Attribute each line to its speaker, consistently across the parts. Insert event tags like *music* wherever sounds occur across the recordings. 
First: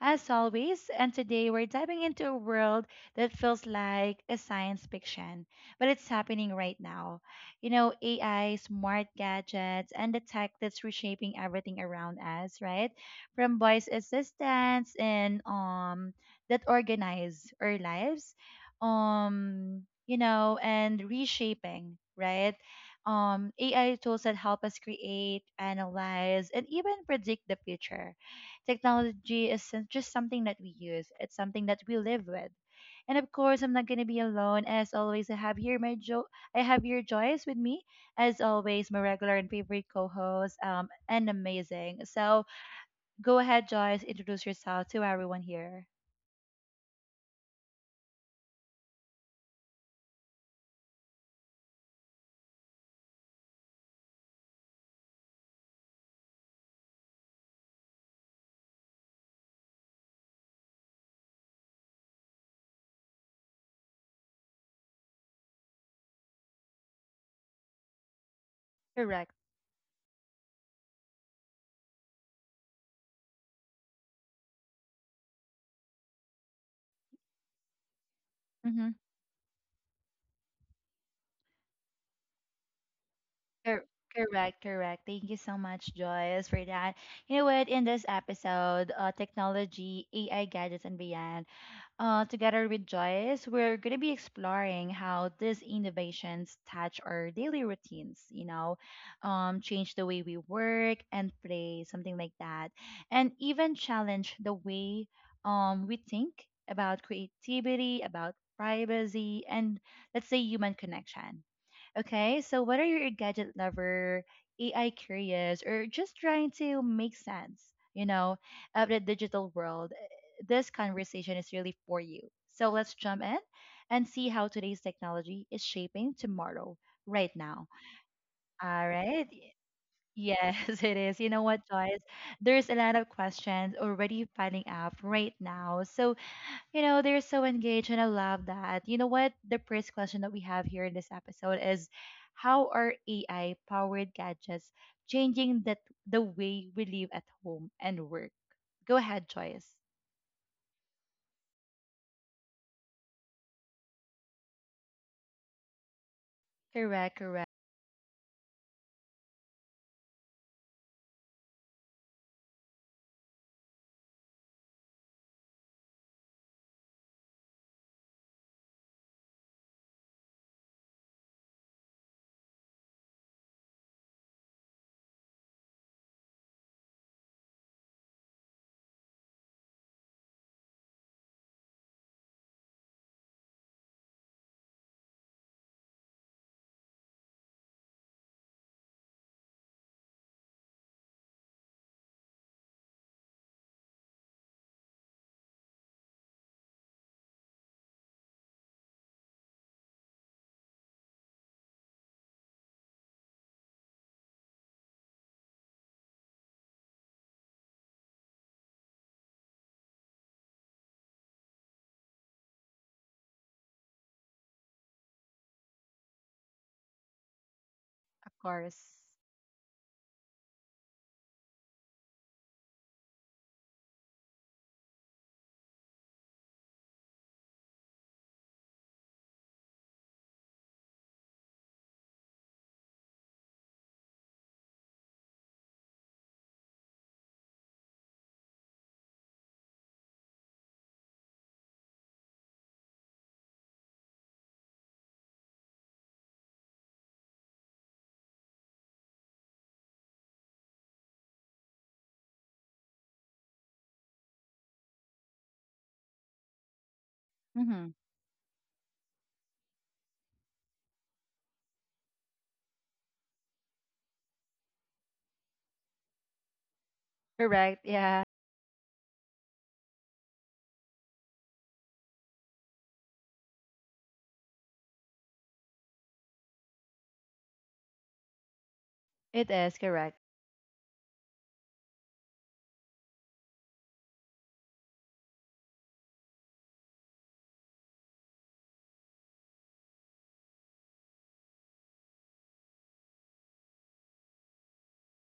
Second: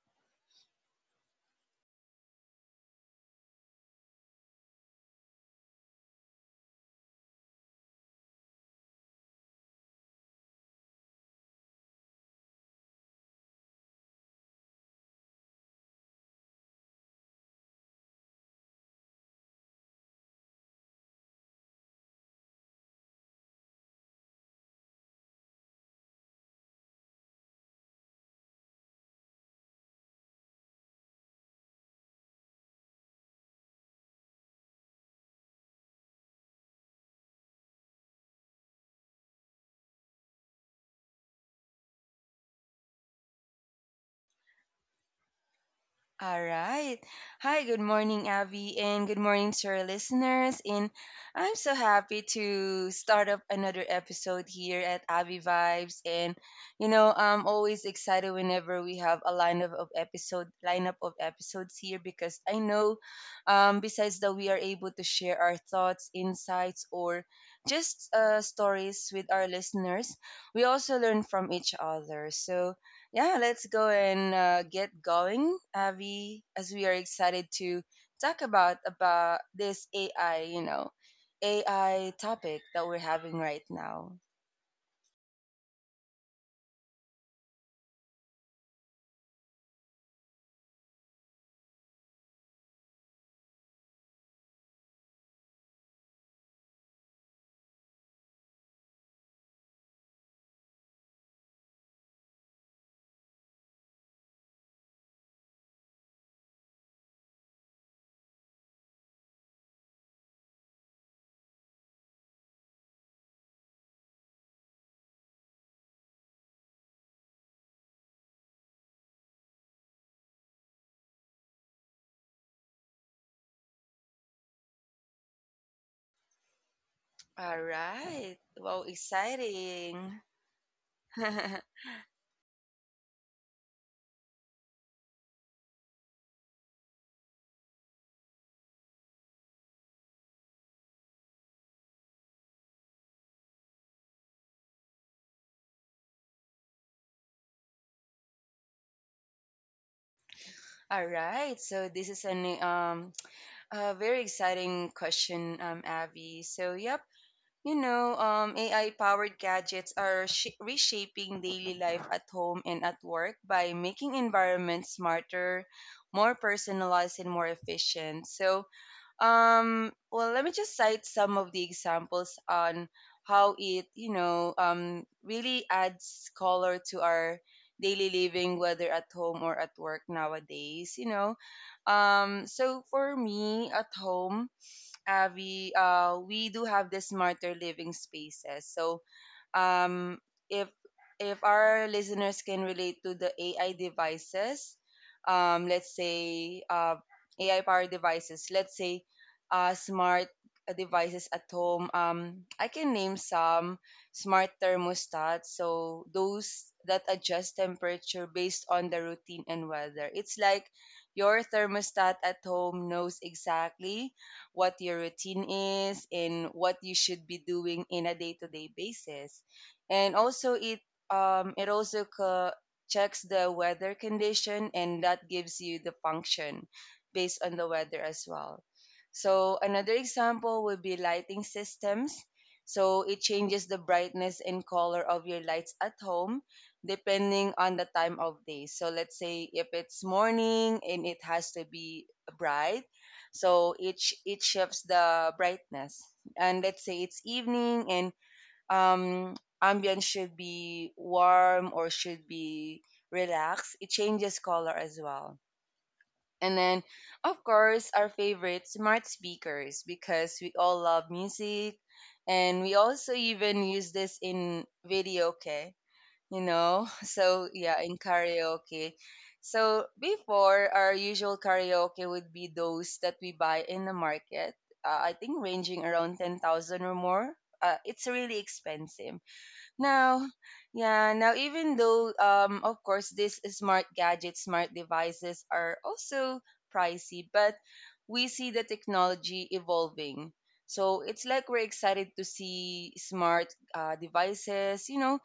Speaker 1: as always. And today we're diving into a world that feels like a science fiction, but it's happening right now. You know, AI, smart gadgets, and the tech that's reshaping everything around us, right? From voice assistants and that organize our lives, um, and reshaping, right? AI tools that help us create, analyze, and even predict the future. Technology isn't just something that we use, it's something that we live with. And of course, I'm not going to be alone. As always, I have here I have your Joyce with me. As always, my regular and favorite co-host, and amazing. So go ahead, Joyce, introduce yourself to everyone here.
Speaker 2: All right. Hi, good morning, Abby, and good morning to our listeners. And I'm so happy to start up another episode here at Abby Vibes. And you know, I'm always excited whenever we have a lineup of episodes here because I know, besides that we are able to share our thoughts, insights, or just stories
Speaker 1: Correct.
Speaker 2: with our listeners, we also learn from each other. So yeah, let's go and get going, Avi, as we are excited to talk about this AI, you know, AI topic that we're having right
Speaker 1: Cor-
Speaker 2: now.
Speaker 1: Correct, correct. Thank you so much, Joyce, for that. You know what? In this episode, technology, AI gadgets, and beyond, together with Joyce, we're going to be exploring how these innovations touch our daily routines, change the way we work and play, something like that, and even challenge the way we think about creativity, about privacy, and let's say human connection. Okay, so whether you're a gadget lover, AI curious, or just trying to make sense, you know, of the digital world, this conversation is really for you. So let's jump in and see how today's technology is shaping tomorrow, right now.
Speaker 2: All right.
Speaker 1: All
Speaker 2: Wow,
Speaker 1: right.
Speaker 2: exciting.
Speaker 1: Yes, *laughs* it is. You know what,
Speaker 2: *laughs*
Speaker 1: Joyce? There's a lot of questions already piling up right now. So you know, they're so engaged, and I love that. You know what? The first question that we have here in this episode is how are AI powered gadgets changing that the way we live at home and work? Go ahead, Joyce.
Speaker 2: All right. So this is an a very exciting question, Avi. So yep.
Speaker 1: Correct, correct.
Speaker 2: You know, AI powered gadgets are reshaping daily life at home and at work by making environments smarter, more personalized, and more efficient. So, well, let me just cite some of the examples on how it, you know, really adds color to our daily living, whether at home or at work nowadays, you know. So, for me, at home, we do have the smarter living spaces. So um, if if our listeners can relate to the AI devices, let's say AI powered devices, let's say smart devices at home. I can name some. Smart thermostats, so those that adjust temperature based on the routine and weather. It's like your thermostat at home knows exactly what your routine is and what you should be doing in a
Speaker 1: Of
Speaker 2: day-to-day
Speaker 1: course.
Speaker 2: basis, and also it um, it also co- checks the weather condition, and that gives you the function based on the weather as well. So another example would be lighting systems. So it changes the brightness and color of your lights at home depending on the time of day. So let's say if it's morning and it has to be bright, so it shifts the brightness. And let's say it's evening and um, ambient should be warm or should be relaxed. It changes color as well. And then, of
Speaker 1: Mm-hmm.
Speaker 2: course, our favorite smart speakers because we all love music, and we also even use this in video, okay? You know? *laughs* So,
Speaker 1: Correct.
Speaker 2: yeah, in
Speaker 1: Yeah,
Speaker 2: karaoke. So, before, our usual karaoke would be those that we buy in the market. I think ranging around 10,000 or more. It's really expensive
Speaker 1: it is correct.
Speaker 2: now. Yeah, now, even though of course these smart gadgets, smart devices are also pricey, but we see the technology evolving. So it's like we're excited to see smart devices, you know.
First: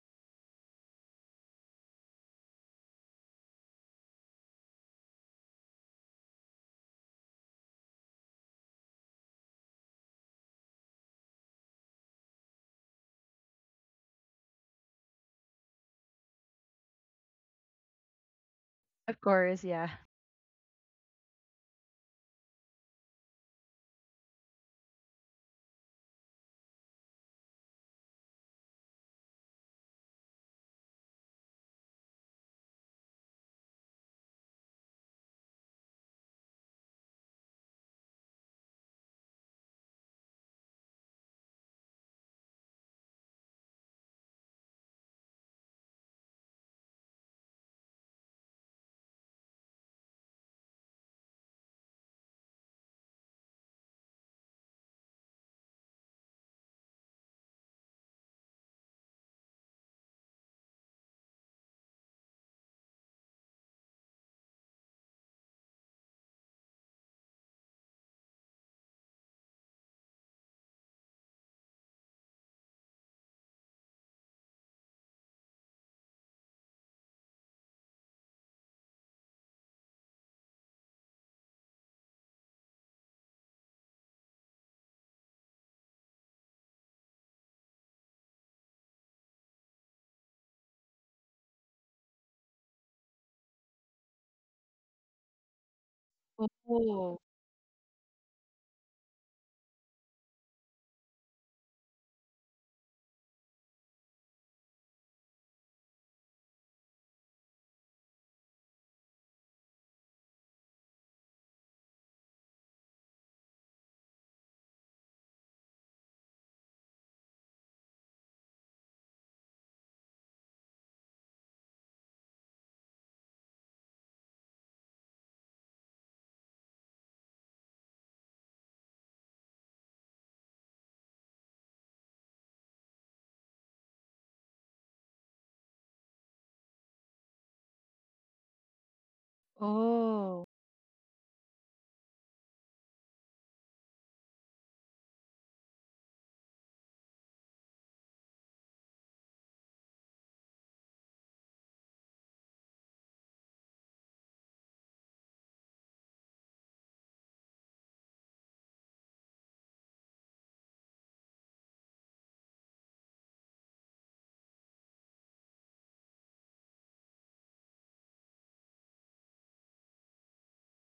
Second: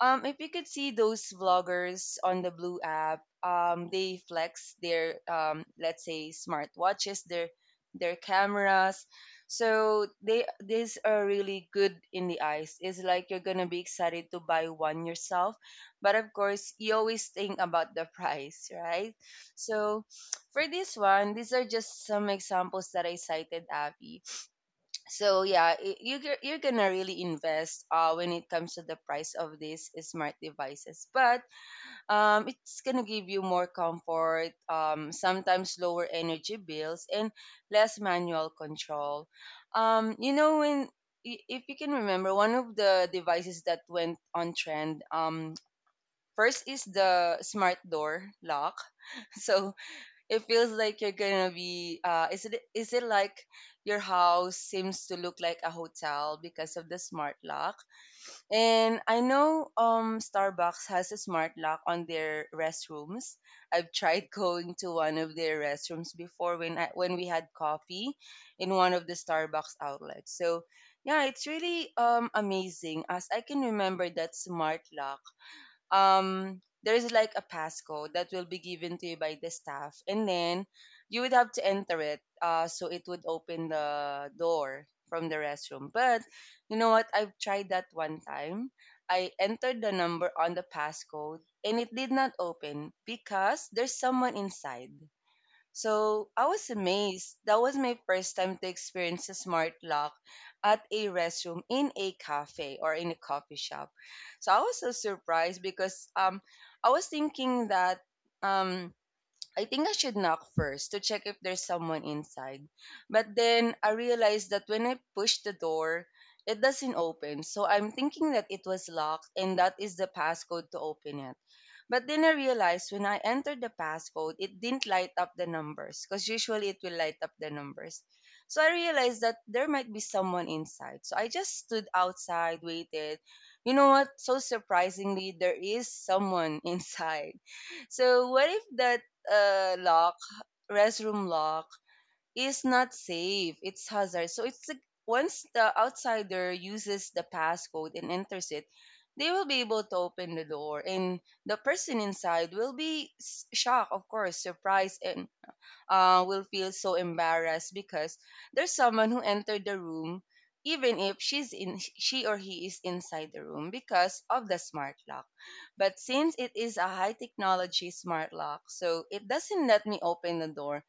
Speaker 2: If you could see those vloggers on the Blue app, they flex their let's say smartwatches, their cameras. So they these are really good in the eyes. It's like you're gonna be excited to buy one yourself, but of course you always think about the *laughs* price, right?
Speaker 1: Of course, yeah.
Speaker 2: So for this one, these are just some examples that I cited, Abby. So yeah, you're gonna really invest when it comes to the price of these smart devices, but it's gonna give you more comfort, sometimes lower energy bills and less manual control. You know, if you can remember one of the devices that went on trend, first is the smart door lock. *laughs* So it feels like you're gonna be is it like your house seems to look like a hotel because of the smart lock. And I know Starbucks has a smart lock on their restrooms. I've tried *laughs* going to one of their restrooms before when we had coffee in one of the Starbucks outlets. So yeah, it's really amazing. As I can remember that smart lock, there is like a passcode that will be given to you by the staff, and then you would have to enter it, so it would open the door from the restroom. But you know what? I've tried that one time. I entered the number on the passcode, and it did not open because there's someone inside. So I was
Speaker 1: Oh,
Speaker 2: amazed. That was my first time to experience a smart lock at a restroom in a cafe or in a coffee shop. So I was so surprised because I was thinking that um I think I should knock first to check if there's someone inside. But then I realized that when I push the door, it doesn't open. So I'm thinking that it was locked and that is the passcode to open it. But then I realized when I entered the passcode, it didn't light up the numbers because usually it will light up the numbers. So I realized that there might be someone inside. So I just stood outside, waited. You know what? So surprisingly, there is someone *laughs* inside. So what if that lock,
Speaker 1: oh.
Speaker 2: restroom lock, is not safe? It's hazard. So it's like once the outsider uses the passcode and enters it, they will be able to open the door, and the person inside will be shocked, of course, surprised, and will feel so embarrassed because there's someone who entered the room even if she or he is inside the room because of the smart lock. But since it is a high technology smart lock, so it doesn't let me open the door.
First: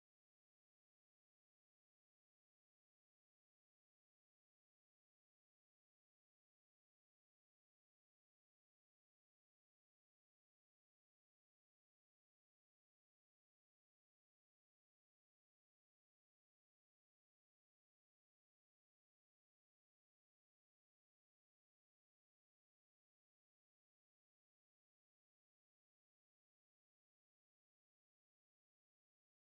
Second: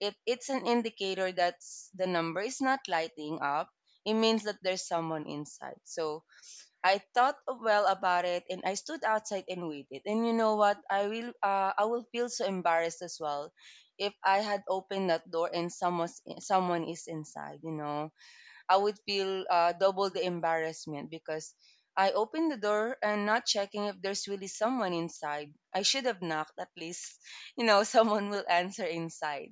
Speaker 2: It's an indicator that the number is not lighting up. It means that there's someone inside. So I thought well about it and I stood outside and waited. And you know what? I will feel so embarrassed as well if I had opened that door and someone is inside, you know. I would feel double the embarrassment because I opened the door and not checking if there's really someone inside. I should have knocked at least, you know. *laughs* Someone will answer inside.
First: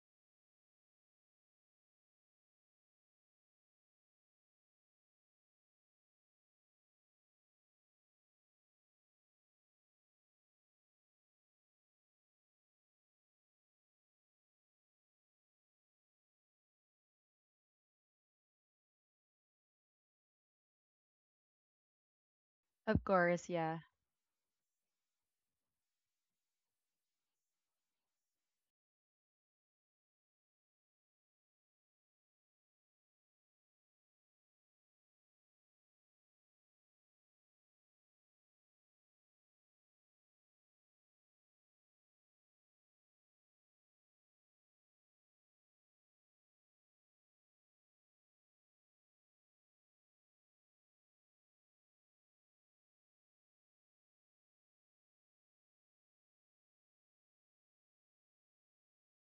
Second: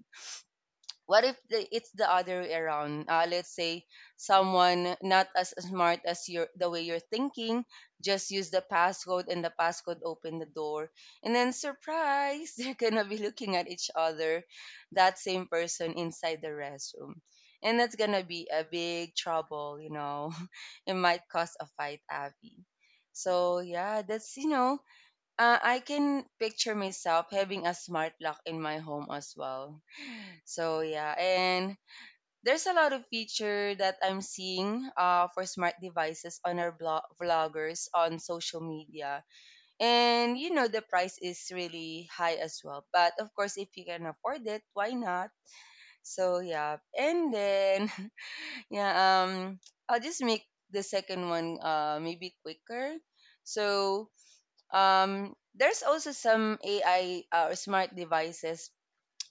Speaker 2: What if it's the other way around? Let's say someone not as smart as your the way you're thinking just use the passcode and the passcode open the door, and then surprise, *laughs* they're gonna be looking at each other, that same person inside the restroom. And that's gonna be a big trouble, you know. *laughs* It might cause a fight, Abby.
Speaker 1: Of course,
Speaker 2: So
Speaker 1: yeah.
Speaker 2: yeah, that's, you know, I can picture myself having a smart lock in my home as well. So yeah, and there's a lot of feature that I'm seeing for smart devices on our vloggers on social media. And you know the price is really high as well. But of course, if you can afford it, why not? So yeah, and then *laughs* yeah, um, I'll just make the second one maybe quicker. So there's also some AI or smart devices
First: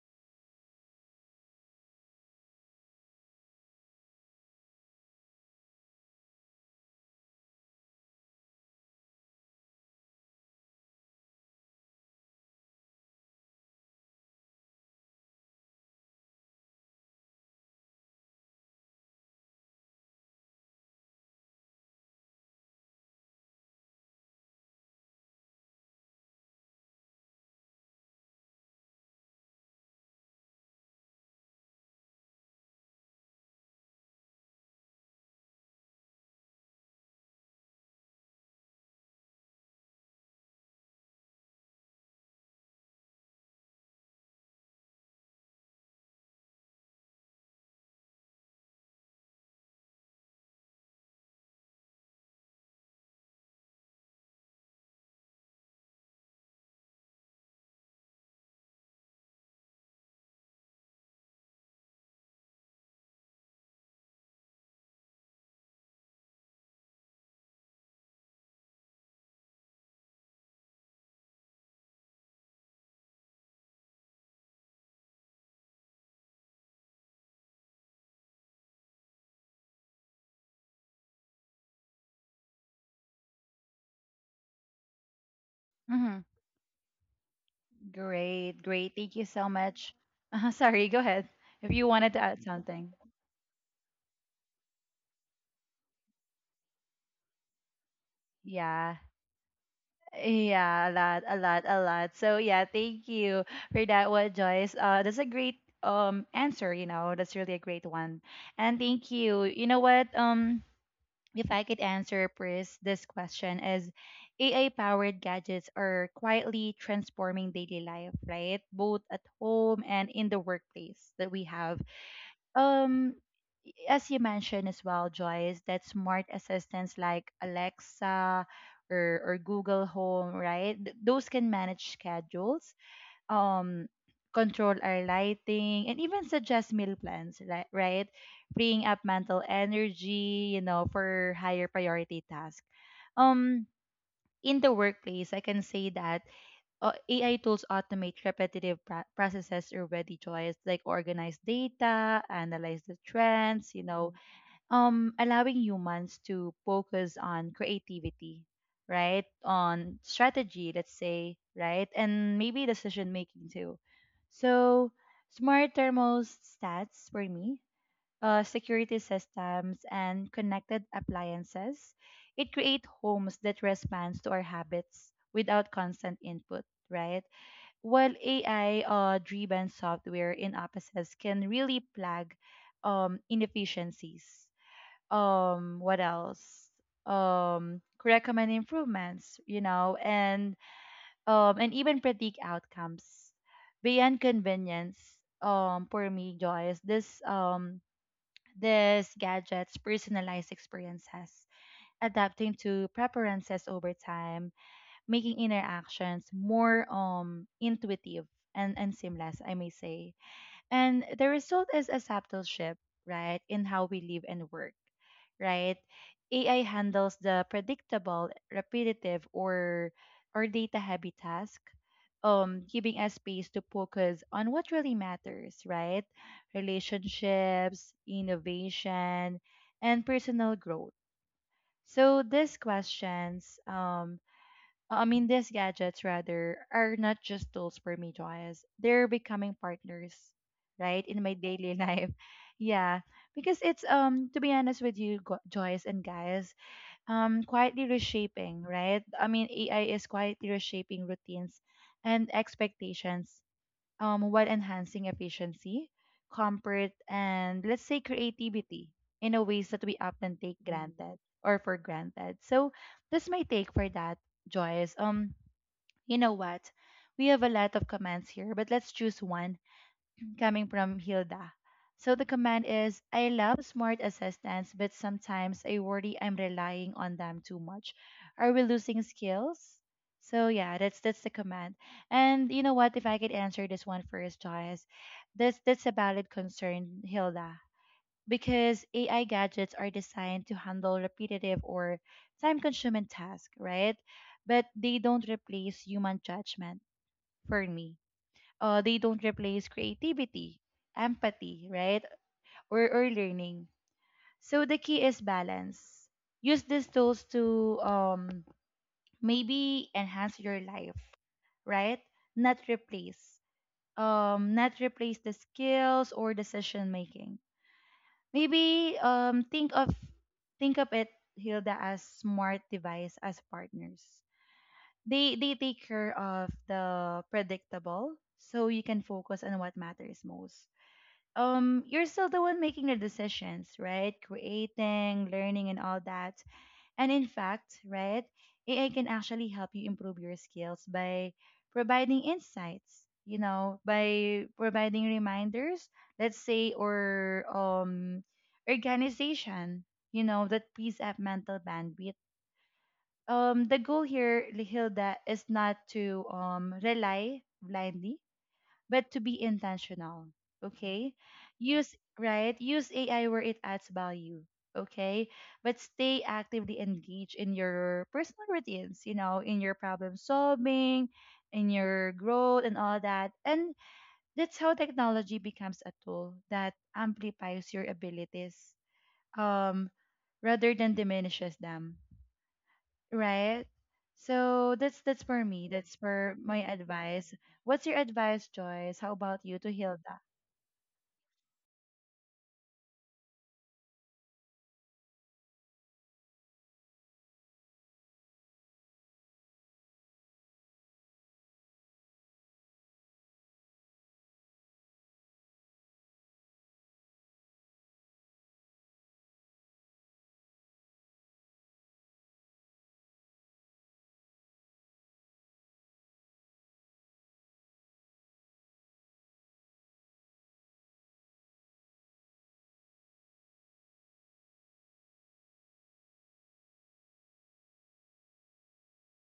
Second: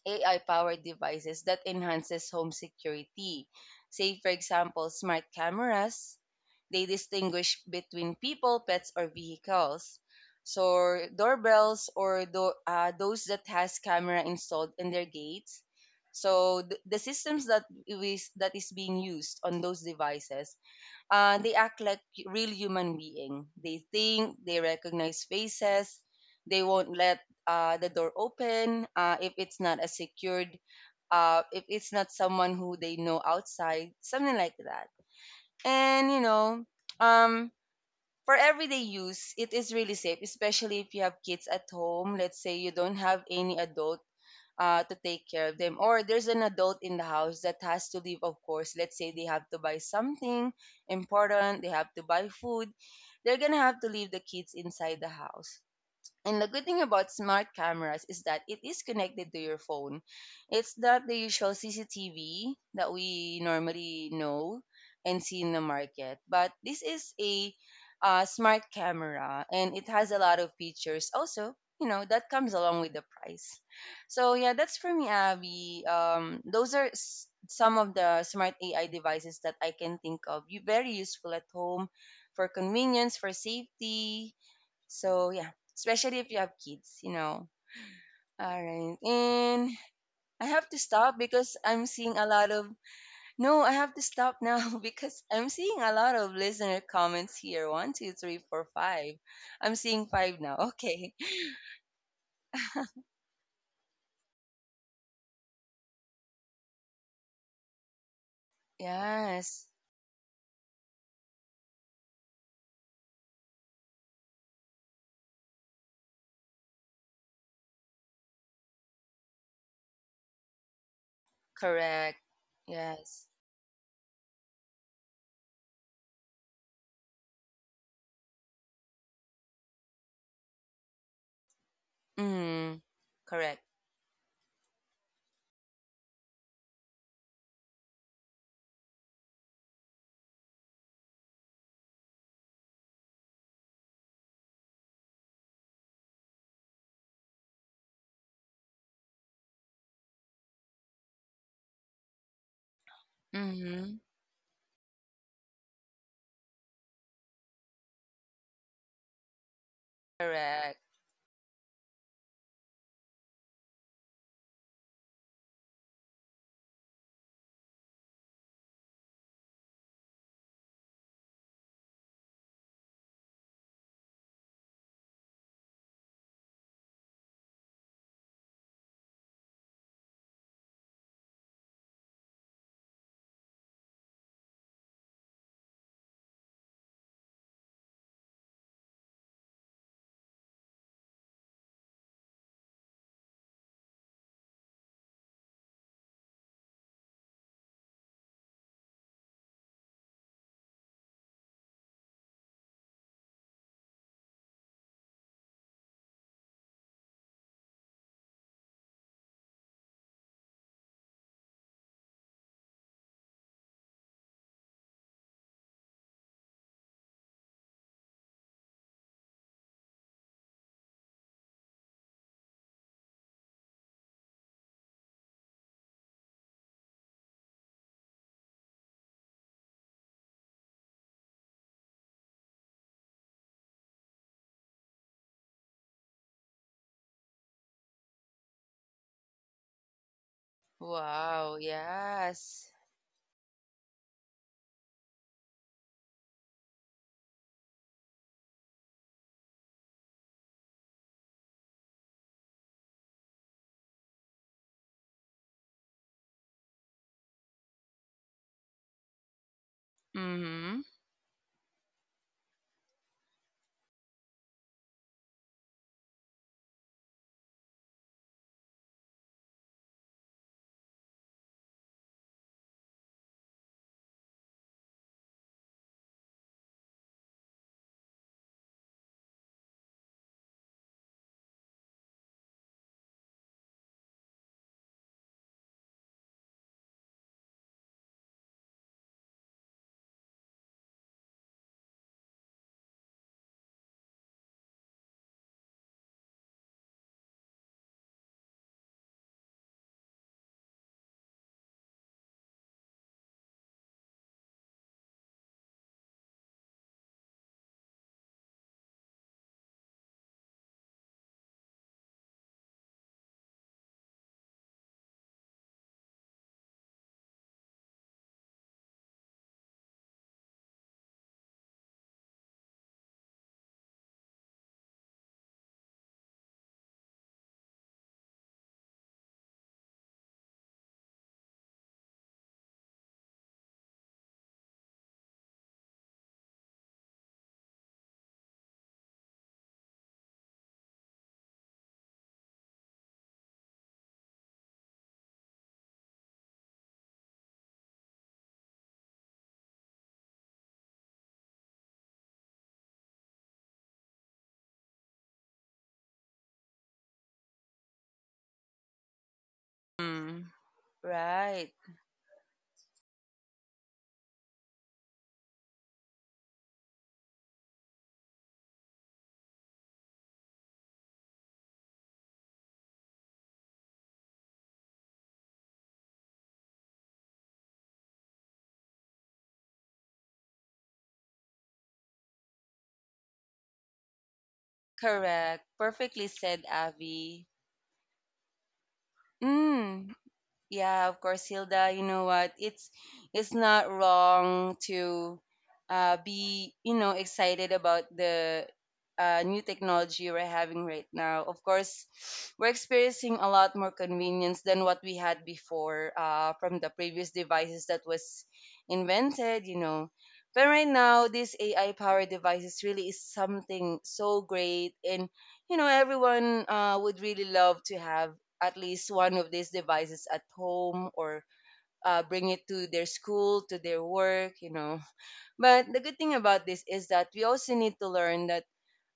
Speaker 2: AI-powered devices that enhances home security. Say, for example, smart cameras. They distinguish between people, pets, or vehicles. So doorbells or those that has camera installed in their gates. So the systems that is being used on those devices, they act like real human being. They think, they recognize faces, they won't let the door open if it's not a secured, if it's not someone who they know outside, something like that. And you know, um, for everyday use, it is really safe, especially if you have kids at home. Let's say you don't have any adult to take care of them. Or there's an adult in the house that has to leave, of course. Let's say they have to buy something important, they have to buy food. They're going to have to leave the kids inside the house. And the good thing about smart cameras is that it is connected to your phone. It's not the usual CCTV that we normally know and see in the market, but this is a smart camera and it has a lot of features. Also, you know, that comes along with the price. So, yeah, that's for me, Abby. Those are some of the smart AI devices that I can think of. You very useful at home for convenience, for safety, so yeah,
Speaker 1: Mm-hmm.
Speaker 2: especially if you have kids, you know.
Speaker 1: Great,
Speaker 2: All
Speaker 1: great.
Speaker 2: right.
Speaker 1: Thank you so
Speaker 2: And
Speaker 1: much. *laughs*
Speaker 2: I have to
Speaker 1: Sorry, go
Speaker 2: stop
Speaker 1: ahead.
Speaker 2: because
Speaker 1: If you
Speaker 2: I'm
Speaker 1: wanted to
Speaker 2: seeing a
Speaker 1: add
Speaker 2: lot of
Speaker 1: something.
Speaker 2: no, I have to stop now *laughs* because I'm seeing a lot of listener comments here. One, two, three, four,
Speaker 1: Yeah.
Speaker 2: five. I'm seeing five now.
Speaker 1: Yeah, a
Speaker 2: Okay.
Speaker 1: lot, a
Speaker 2: *laughs*
Speaker 1: lot, a lot. So yeah, thank you for that one, Joyce. That's a great answer. You know, that's really a great one. And thank you. You
Speaker 2: Yes.
Speaker 1: know what? Um, If I could answer first this question is, AI powered gadgets are quietly transforming daily life, right? Both at home and in the workplace that we have.
Speaker 2: Correct.
Speaker 1: Um,
Speaker 2: Yes.
Speaker 1: as you mentioned as well, Joyce, that smart assistants like Alexa or Google Home, right? Those can manage schedules,
Speaker 2: Mm. Correct.
Speaker 1: um, control our lighting, and even suggest meal plans, right? Freeing up mental energy, you know, for higher priority tasks. Um, in the workplace, I can say that AI tools automate repetitive processes already, Joyce, like organize data, analyze the trends, you
Speaker 2: Mm-hmm.
Speaker 1: know, allowing humans to focus on creativity, right, on strategy,
Speaker 2: Correct.
Speaker 1: let's say, right, and maybe decision making too. So smart thermostats for me, security systems and connected appliances, it create homes that responds to our habits without constant input, right, while ai driven software in offices can really plug inefficiencies, what else recommend improvements, you know, and even predict outcomes beyond convenience. For me, Joyce, this gadgets personalized experiences, adapting to preferences over time, making interactions more intuitive and seamless, I may say. And the result is a subtle shift, right, in how we live and work, right? AI handles the predictable, repetitive, or data-heavy task, giving us space to focus on what really matters, right? Relationships, innovation, and personal growth. So these questions I mean, these gadgets rather are not just tools for me, Joyce. They're becoming partners, right, in my
Speaker 2: Wow.
Speaker 1: daily life. *laughs*
Speaker 2: Yes.
Speaker 1: Yeah, because it's to be honest with you, Joyce and guys, quietly reshaping, right? I mean, AI is quietly reshaping routines and expectations, while enhancing efficiency, comfort, and let's say creativity in a ways that we often take Mm.
Speaker 2: Mm-hmm.
Speaker 1: granted or for granted. So that's my take for that. Joyce. You know what? We have a lot of commands here, but let's choose one coming from Hilda. So the command is I love smart assistants, but sometimes I worry I'm relying on them too much. Are we losing skills? So yeah, that's the command. And you know what? If I could answer this one first, Joyce, that's a valid concern, Hilda, because AI gadgets are designed to handle repetitive or time-consuming tasks, right? But they don't replace human judgment for me. They don't replace creativity, empathy, right, or learning. So the key is balance. Use these tools to maybe enhance your life, right? Not replace. Not replace the skills or decision making. Maybe think of it, Hilda, as smart device as partners. They take care of the predictable, so you can focus on what matters most. You're still the one making the decisions, right, creating, learning and all that. And in fact, right, AI can actually help you improve your skills by providing insights, you know, by providing reminders, let's say, or organization, you know, that frees up mental bandwidth. The goal here, Hilda, is not to rely blindly, but to be intentional,
Speaker 2: Mm.
Speaker 1: okay?
Speaker 2: Right.
Speaker 1: use right, use AI where it adds value, okay, but stay actively engaged in your personal routines, you know, in your problem solving, in your growth and all that. And that's how technology becomes a tool that amplifies your abilities, um rather than diminishes them. Right. So that's for me.
Speaker 2: Correct.
Speaker 1: That's
Speaker 2: Perfectly
Speaker 1: for my
Speaker 2: said,
Speaker 1: advice.
Speaker 2: Avi.
Speaker 1: What's your advice, Joyce? How about you to
Speaker 2: Mm,
Speaker 1: Hilda?
Speaker 2: yeah, of course, Hilda. You know what? It's not wrong to be you know excited about the new technology we're having right now. Of course, we're experiencing a lot more convenience than what we had before from the previous devices that was invented. You know, but right now, these AI powered devices really is something so great, and everyone would really love to have at least one of these devices at home or bring it to their school, to their work. But the good thing about this is that we also need to learn that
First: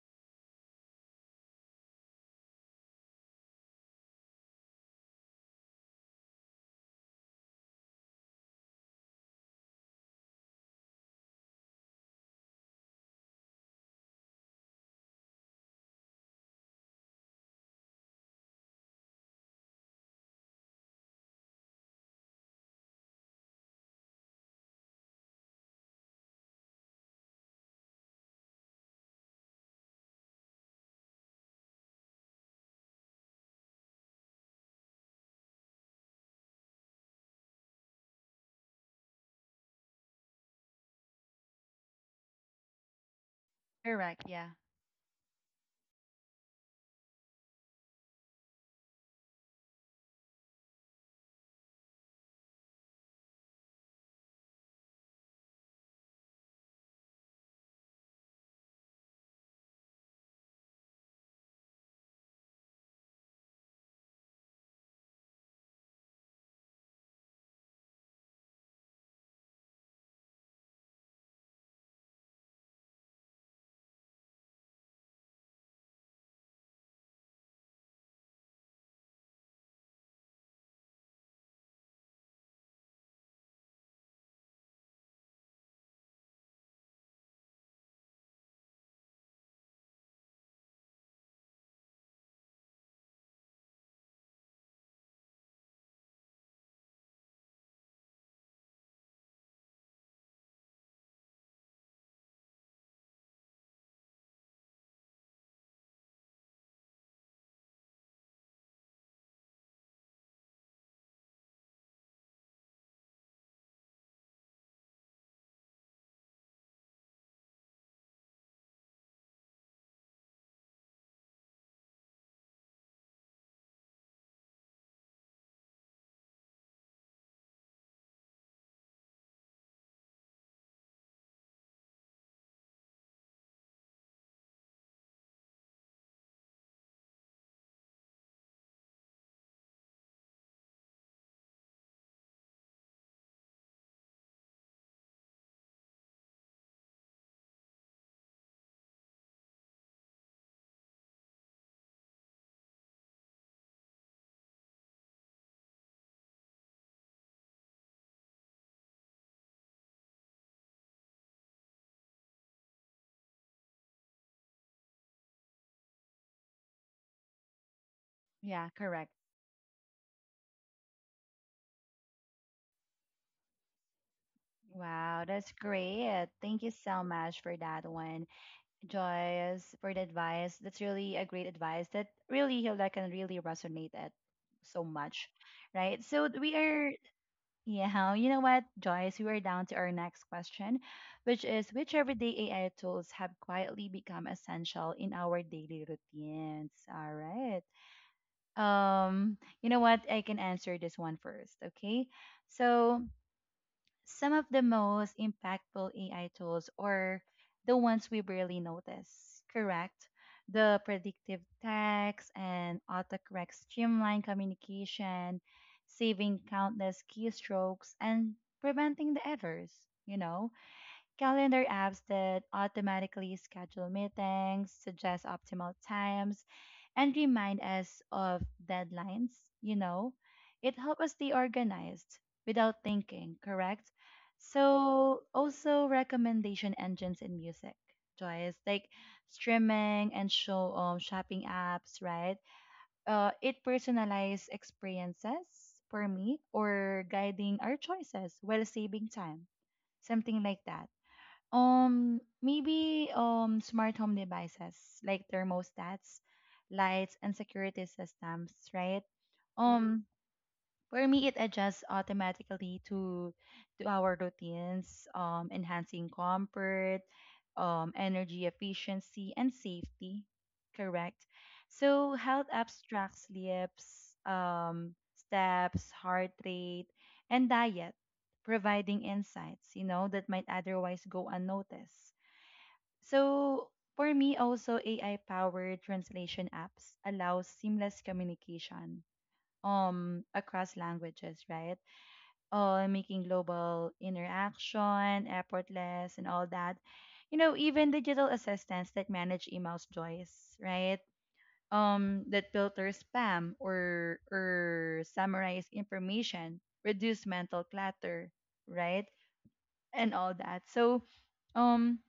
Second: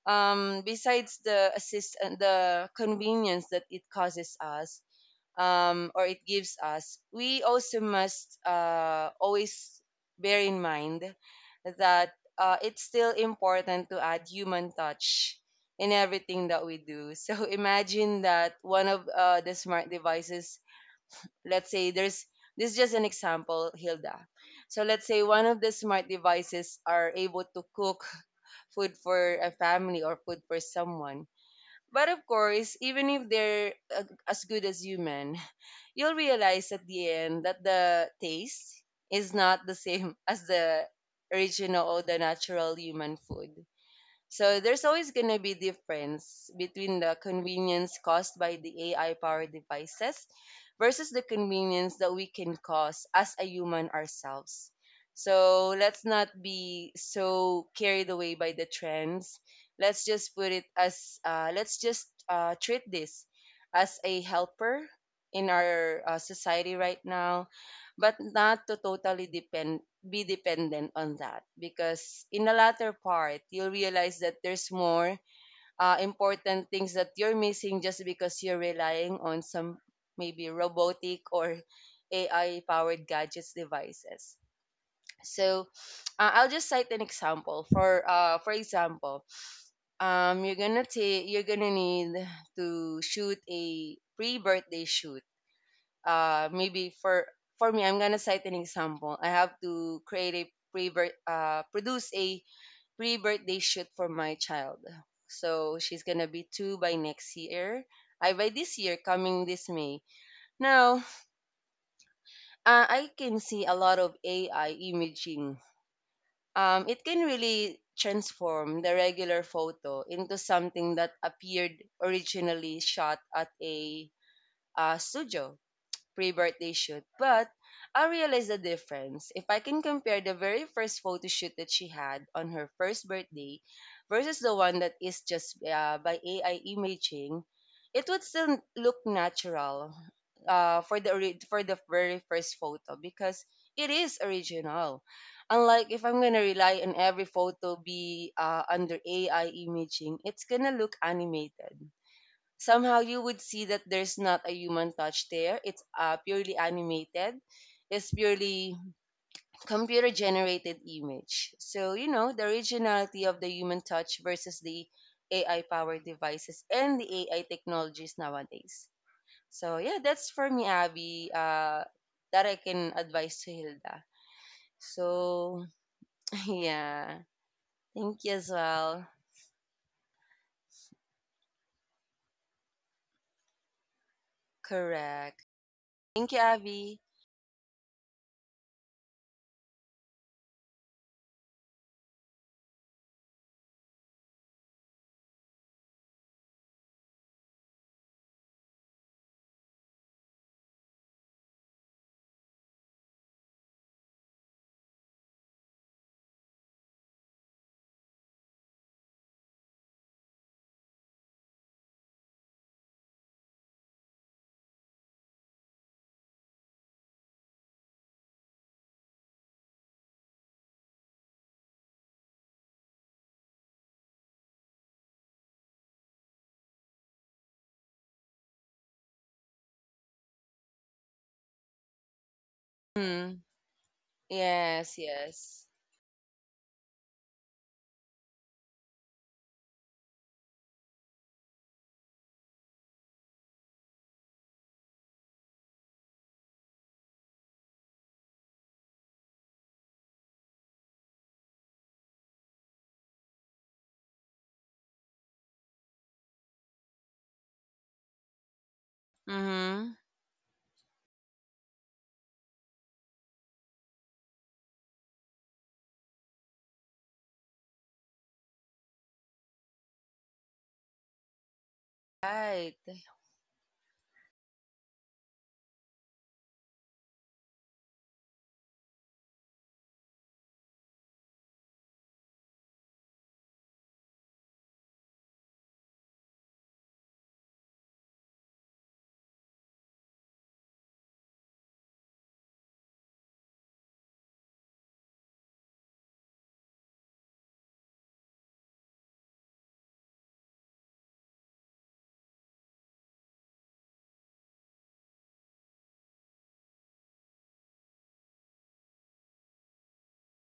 Speaker 2: besides the assist and the convenience that it causes us, or it gives us, we also must always bear in mind that it's still important to add human touch in everything that we do. *laughs* So imagine that one of the smart devices, let's say there's this is just an example, Hilda. So let's say one of the smart devices are able to cook food for a family or food for someone. But of course, even if they're as good as human, you'll realize at the end that the taste is not the same *laughs* as the original or the natural human food.
Speaker 1: Correct. Yeah.
Speaker 2: So there's always going to be difference between the convenience caused by the AI powered devices versus the convenience that we can cause as a human ourselves. So let's not be so carried away by the trends. Let's just put it as let's just treat this as a helper in our society right now, but not to totally depend be dependent on that because in the latter part you'll realize that there's more important things that you're missing just because you're relying on some maybe robotic or AI powered gadgets devices. So I'll just cite an example. For example, you're gonna need to shoot a pre birthday shoot maybe for I'm gonna cite an example. I have to create a pre produce a pre birthday shoot for my child. So she's gonna be two by next year. I by this year coming this May. Now I can see a lot of AI imaging. It can really transform the regular photo into something that appeared originally shot at a studio pre-birthday shoot. But I realized the difference. If I can compare the very first photo shoot that she had on her first birthday versus the one that is just by AI imaging, it would still look natural for the for the very first photo because it is original. Unlike if I'm gonna rely on every photo be under AI imaging, it's gonna look animated. Somehow you would see that there's not a human touch there. It's purely animated. It's purely computer generated image. So, you know, the originality of the human touch versus the AI powered devices and the AI technologies
Speaker 1: Yeah,
Speaker 2: nowadays.
Speaker 1: correct.
Speaker 2: So, yeah, that's for me, Abby, that I can advise to Hilda.
Speaker 1: Wow, that's
Speaker 2: So,
Speaker 1: great.
Speaker 2: *laughs*
Speaker 1: Thank you so
Speaker 2: yeah,
Speaker 1: much for that
Speaker 2: thank
Speaker 1: one,
Speaker 2: you as well.
Speaker 1: Joyce, for the advice. That's really a great advice that really Hilda can really resonate at so much,
Speaker 2: Correct.
Speaker 1: right? So
Speaker 2: Thank you,
Speaker 1: we are.
Speaker 2: Abby.
Speaker 1: Yeah, you know what, Joyce? We are down to our next question, which is which everyday AI tools have quietly become essential in our daily routines? All right. You know what? I can answer this one first, okay? So, some of the most impactful AI tools are the ones we barely notice, correct? The predictive text and autocorrect streamline communication, saving countless keystrokes and preventing the errors, you know? Calendar apps that automatically schedule meetings, suggest optimal times, and remind us of deadlines, you know. It helps us stay organized without thinking, correct?
Speaker 2: Mm,
Speaker 1: So
Speaker 2: yes,
Speaker 1: also
Speaker 2: yes.
Speaker 1: recommendation engines in music, Joyce, like streaming and show shopping apps, right? It personalized experiences for me or guiding our choices while saving time, something like that. Maybe smart home devices
Speaker 2: Mm-hmm.
Speaker 1: for me, it adjusts automatically to our routines, enhancing comfort, energy efficiency, and safety. Correct. So health apps track
Speaker 2: Right.
Speaker 1: sleeps, steps, heart rate, and diet, providing insights, you know, that might otherwise go unnoticed. So for me, also AI-powered translation apps allow seamless communication across languages, right? Making global interaction effortless and all that. You know, even digital assistants that manage emails, Joyce, right? That filter spam or summarize information, reduce mental clutter, right? And all that. So, um,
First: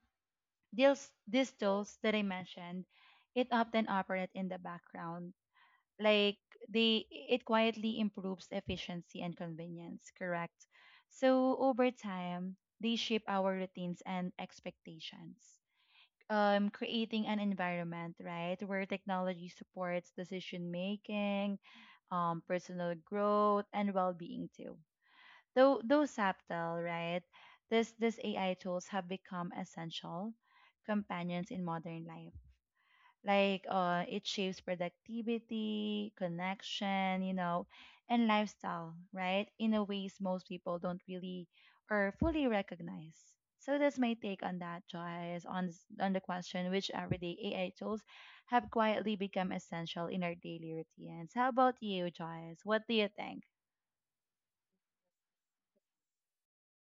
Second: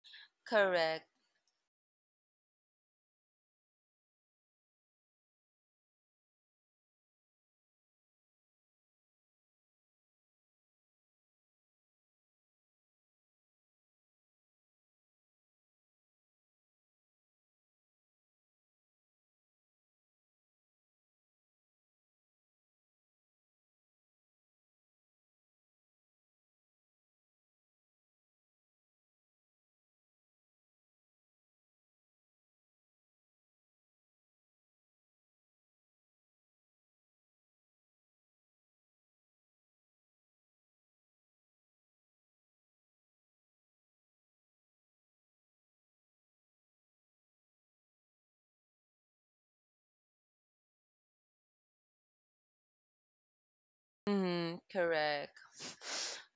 Speaker 2: Correct.
Speaker 1: these tools that I mentioned, it often operate in the background, like they, it quietly improves efficiency and convenience, correct? So over time they shape our routines and expectations, creating an environment, right, where technology supports decision making, personal growth and well-being too, though subtle, right, this AI tools have become essential companions in modern life, it shapes productivity, connection, you know, and lifestyle, right? In a ways most people don't really or fully recognize. So that's my take on that, Joyce, on on the question which everyday AI tools have quietly become essential in our daily routines. How about you, Joyce? What do you think?
Speaker 2: Mm-hmm. Correct.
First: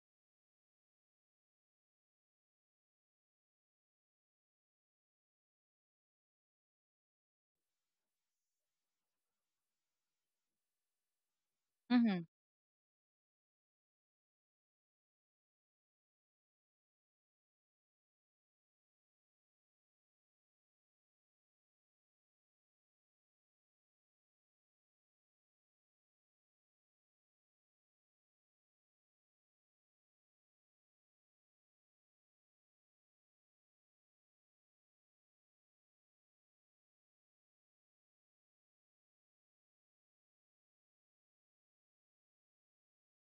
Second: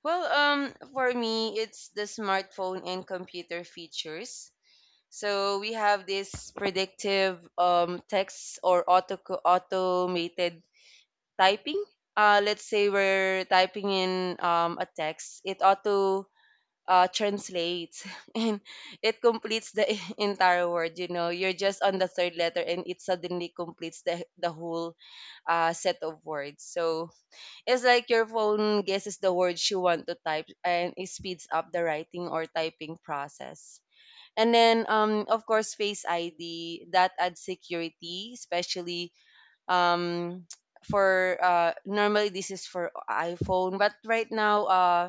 Speaker 2: Well, for me, it's the smartphone and computer features. So we have this predictive text or automated typing. Let's
Speaker 1: Mm-hmm.
Speaker 2: say we're typing in a text, it auto translates *laughs* and it completes the *laughs* entire word. You know, you're just on the third letter and it suddenly completes the whole set of words. So it's like your phone guesses the words you want to type and it speeds up the writing or typing process. And then, of course, Face ID that adds security, especially um for normally this is for iPhone, but right now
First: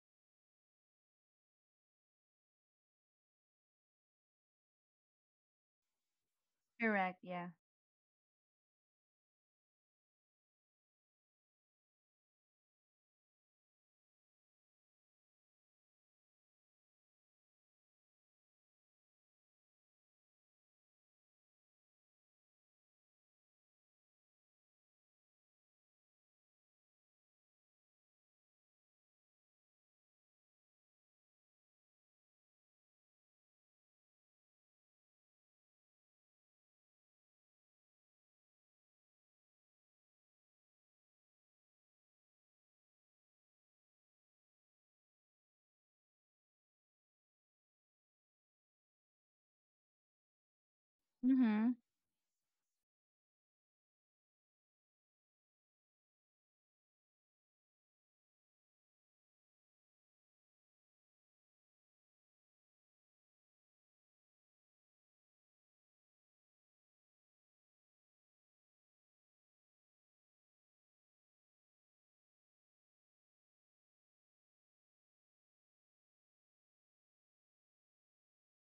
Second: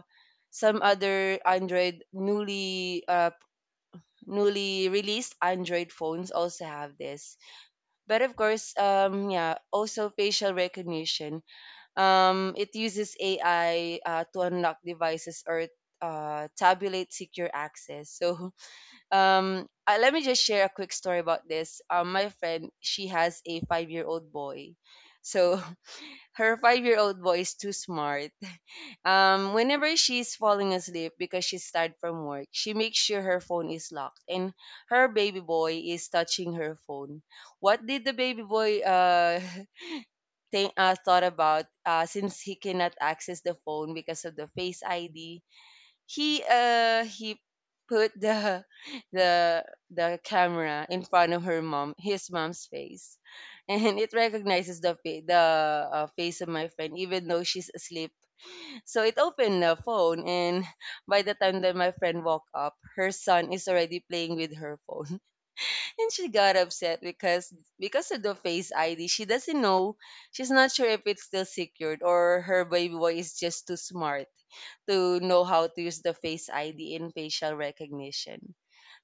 Speaker 2: some other Android, newly released Android phones also have
Speaker 1: Correct.
Speaker 2: this.
Speaker 1: Yeah.
Speaker 2: But of course, yeah, also facial recognition. It uses AI to unlock devices or tabulate secure access. So *laughs* let me just share a quick story about this. My friend, she has a 5 year old boy, so *laughs* her five-year-old boy is too smart. Whenever she's falling asleep because she's tired from work, she makes sure her phone is locked and her baby boy is touching her phone. What did the baby boy *laughs* thought about since he cannot access the phone because of the Face ID? He he put the *laughs* the the camera in front of her mom
Speaker 1: Mm-hmm.
Speaker 2: his mom's face, and it recognizes the face of my friend even though she's asleep. So it opened the phone, and by the time that my friend woke up, her son is already playing with her phone, and she got upset because of the Face ID, she doesn't know. She's not sure if it's still secured or her baby boy is just too smart to know how to use the Face ID in facial recognition.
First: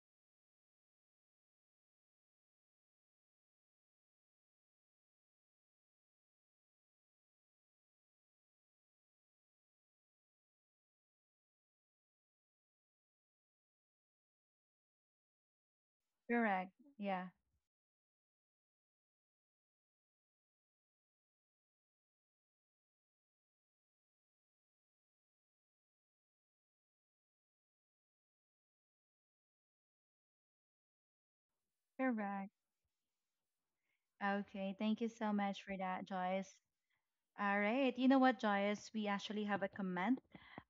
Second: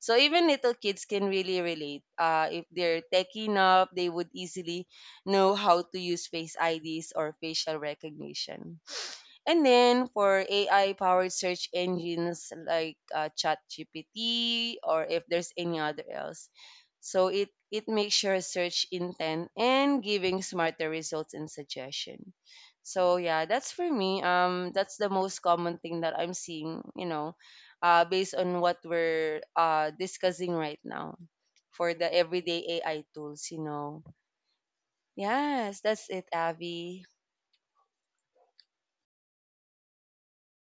Speaker 2: So even little kids can really relate. If they're tech enough, they would easily know how to use Face IDs or facial recognition. And then for AI powered search engines like ChatGPT or if there's any other else.
Speaker 1: Correct.
Speaker 2: So
Speaker 1: Yeah.
Speaker 2: it makes your search intent and giving smarter results and suggestion. So yeah, that's for me. That's the most common thing that I'm seeing, you know, based on what we're discussing right now for the
Speaker 1: Correct.
Speaker 2: everyday AI tools, you know.
Speaker 1: Okay. Thank you so much for
Speaker 2: Yes, that's
Speaker 1: that,
Speaker 2: it,
Speaker 1: Joyce.
Speaker 2: Abby.
Speaker 1: All right. You know what, Joyce? We actually have a comment.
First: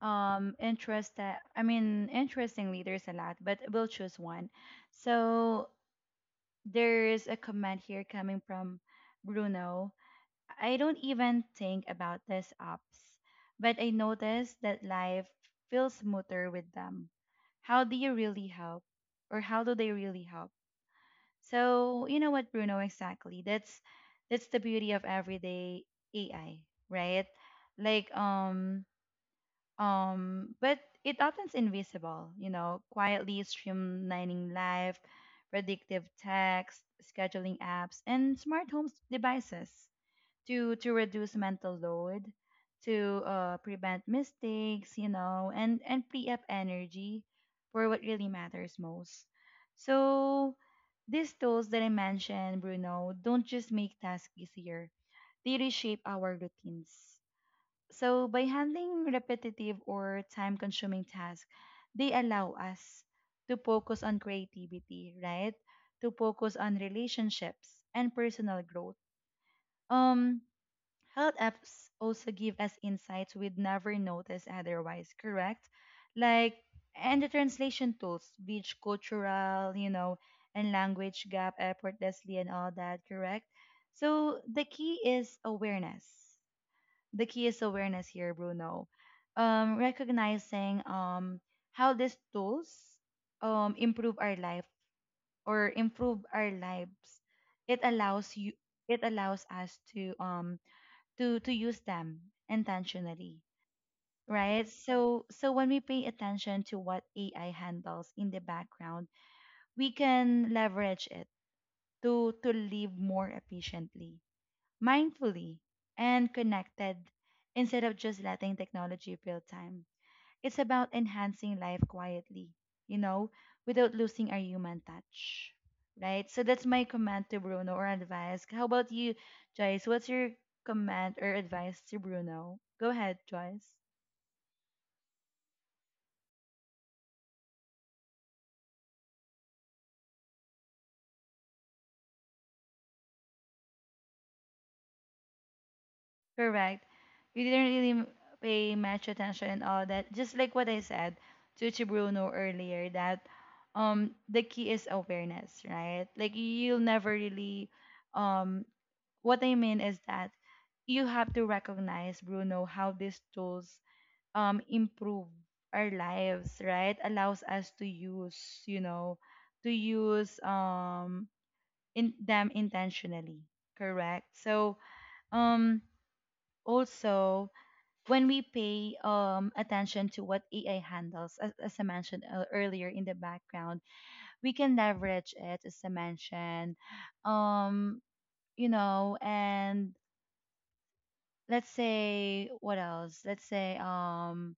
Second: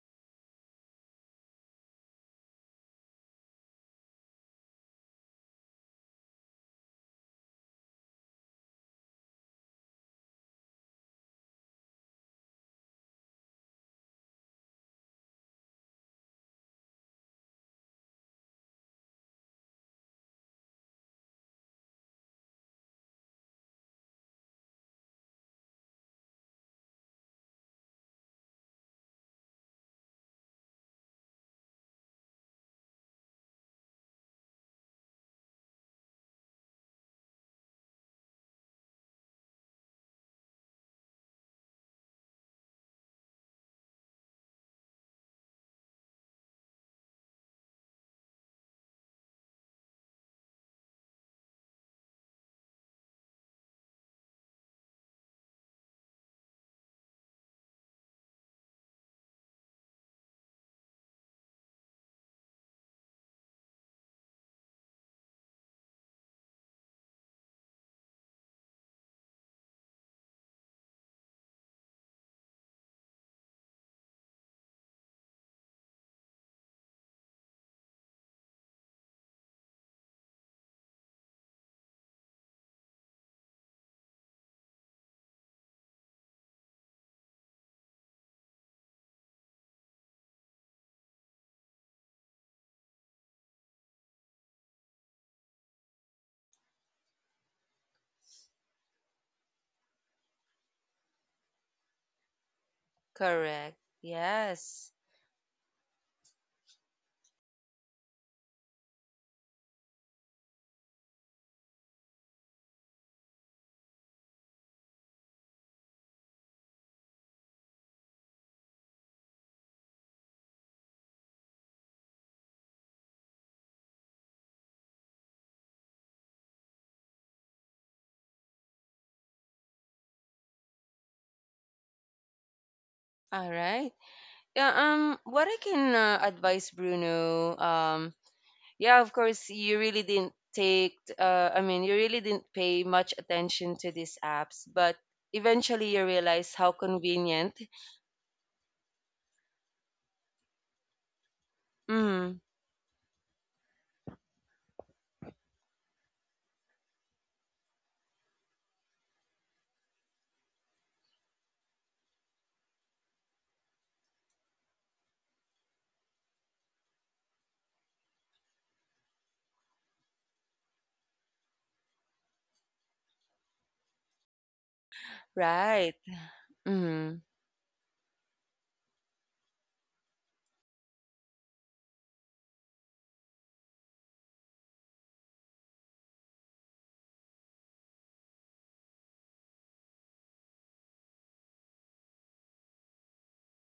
Speaker 1: Interest that I mean, interestingly, there's a lot, but we'll choose one. So there's a comment here coming from Bruno. I don't even think about these apps, but I notice that life feels smoother with them. How do you really help, or how do they really help? So you know what, Bruno? Exactly. That's the beauty of everyday AI, right? Like um but it often's invisible. You know, quietly streamlining life, predictive text, scheduling apps, and smart home devices to reduce mental load, to prevent mistakes, you know, and free up energy for what really matters most. So these tools that I mentioned, Bruno, don't just make tasks easier; they reshape our routines. So by handling repetitive or time-consuming tasks, they allow us to focus on creativity, right? To focus on relationships and personal growth. Um, Health apps also give us insights we'd never notice otherwise, correct? Like, and the translation tools, which cultural, you know, and language gap effortlessly and all that, correct? So the key is awareness. The key is awareness here, Bruno. Recognizing how these tools improve our lives. It allows you. It allows us to use them intentionally,
Speaker 2: Correct.
Speaker 1: right?
Speaker 2: Yes.
Speaker 1: So when we pay attention to what AI handles in the background, we can leverage it to live more efficiently, mindfully, and connected, instead of just letting technology build time. It's about enhancing life quietly, you know, without losing our human touch, right? So that's my comment to Bruno or advice. How about you, Joyce? What's your comment or advice to Bruno? Go ahead,
Speaker 2: All
Speaker 1: Joyce.
Speaker 2: right. Yeah, what I can advise Bruno, yeah, of course, you really didn't take, I mean, you really didn't pay much attention to these apps, but eventually
Speaker 1: Correct.
Speaker 2: you realize
Speaker 1: You
Speaker 2: how
Speaker 1: didn't really m-
Speaker 2: convenient.
Speaker 1: pay much attention and all that. Just like what I said to Bruno earlier,
Speaker 2: Mm,
Speaker 1: that the key is awareness, right? Like you'll never really um what I mean is that you have to recognize, Bruno, how these tools improve our lives, right? Allows us to use, you know, to use in them intentionally, correct? So um
Speaker 2: right.
Speaker 1: also
Speaker 2: Mm,
Speaker 1: when we pay attention to what AI handles, as I mentioned earlier in the background, we can leverage it, as I mentioned, um, you know, and let's say.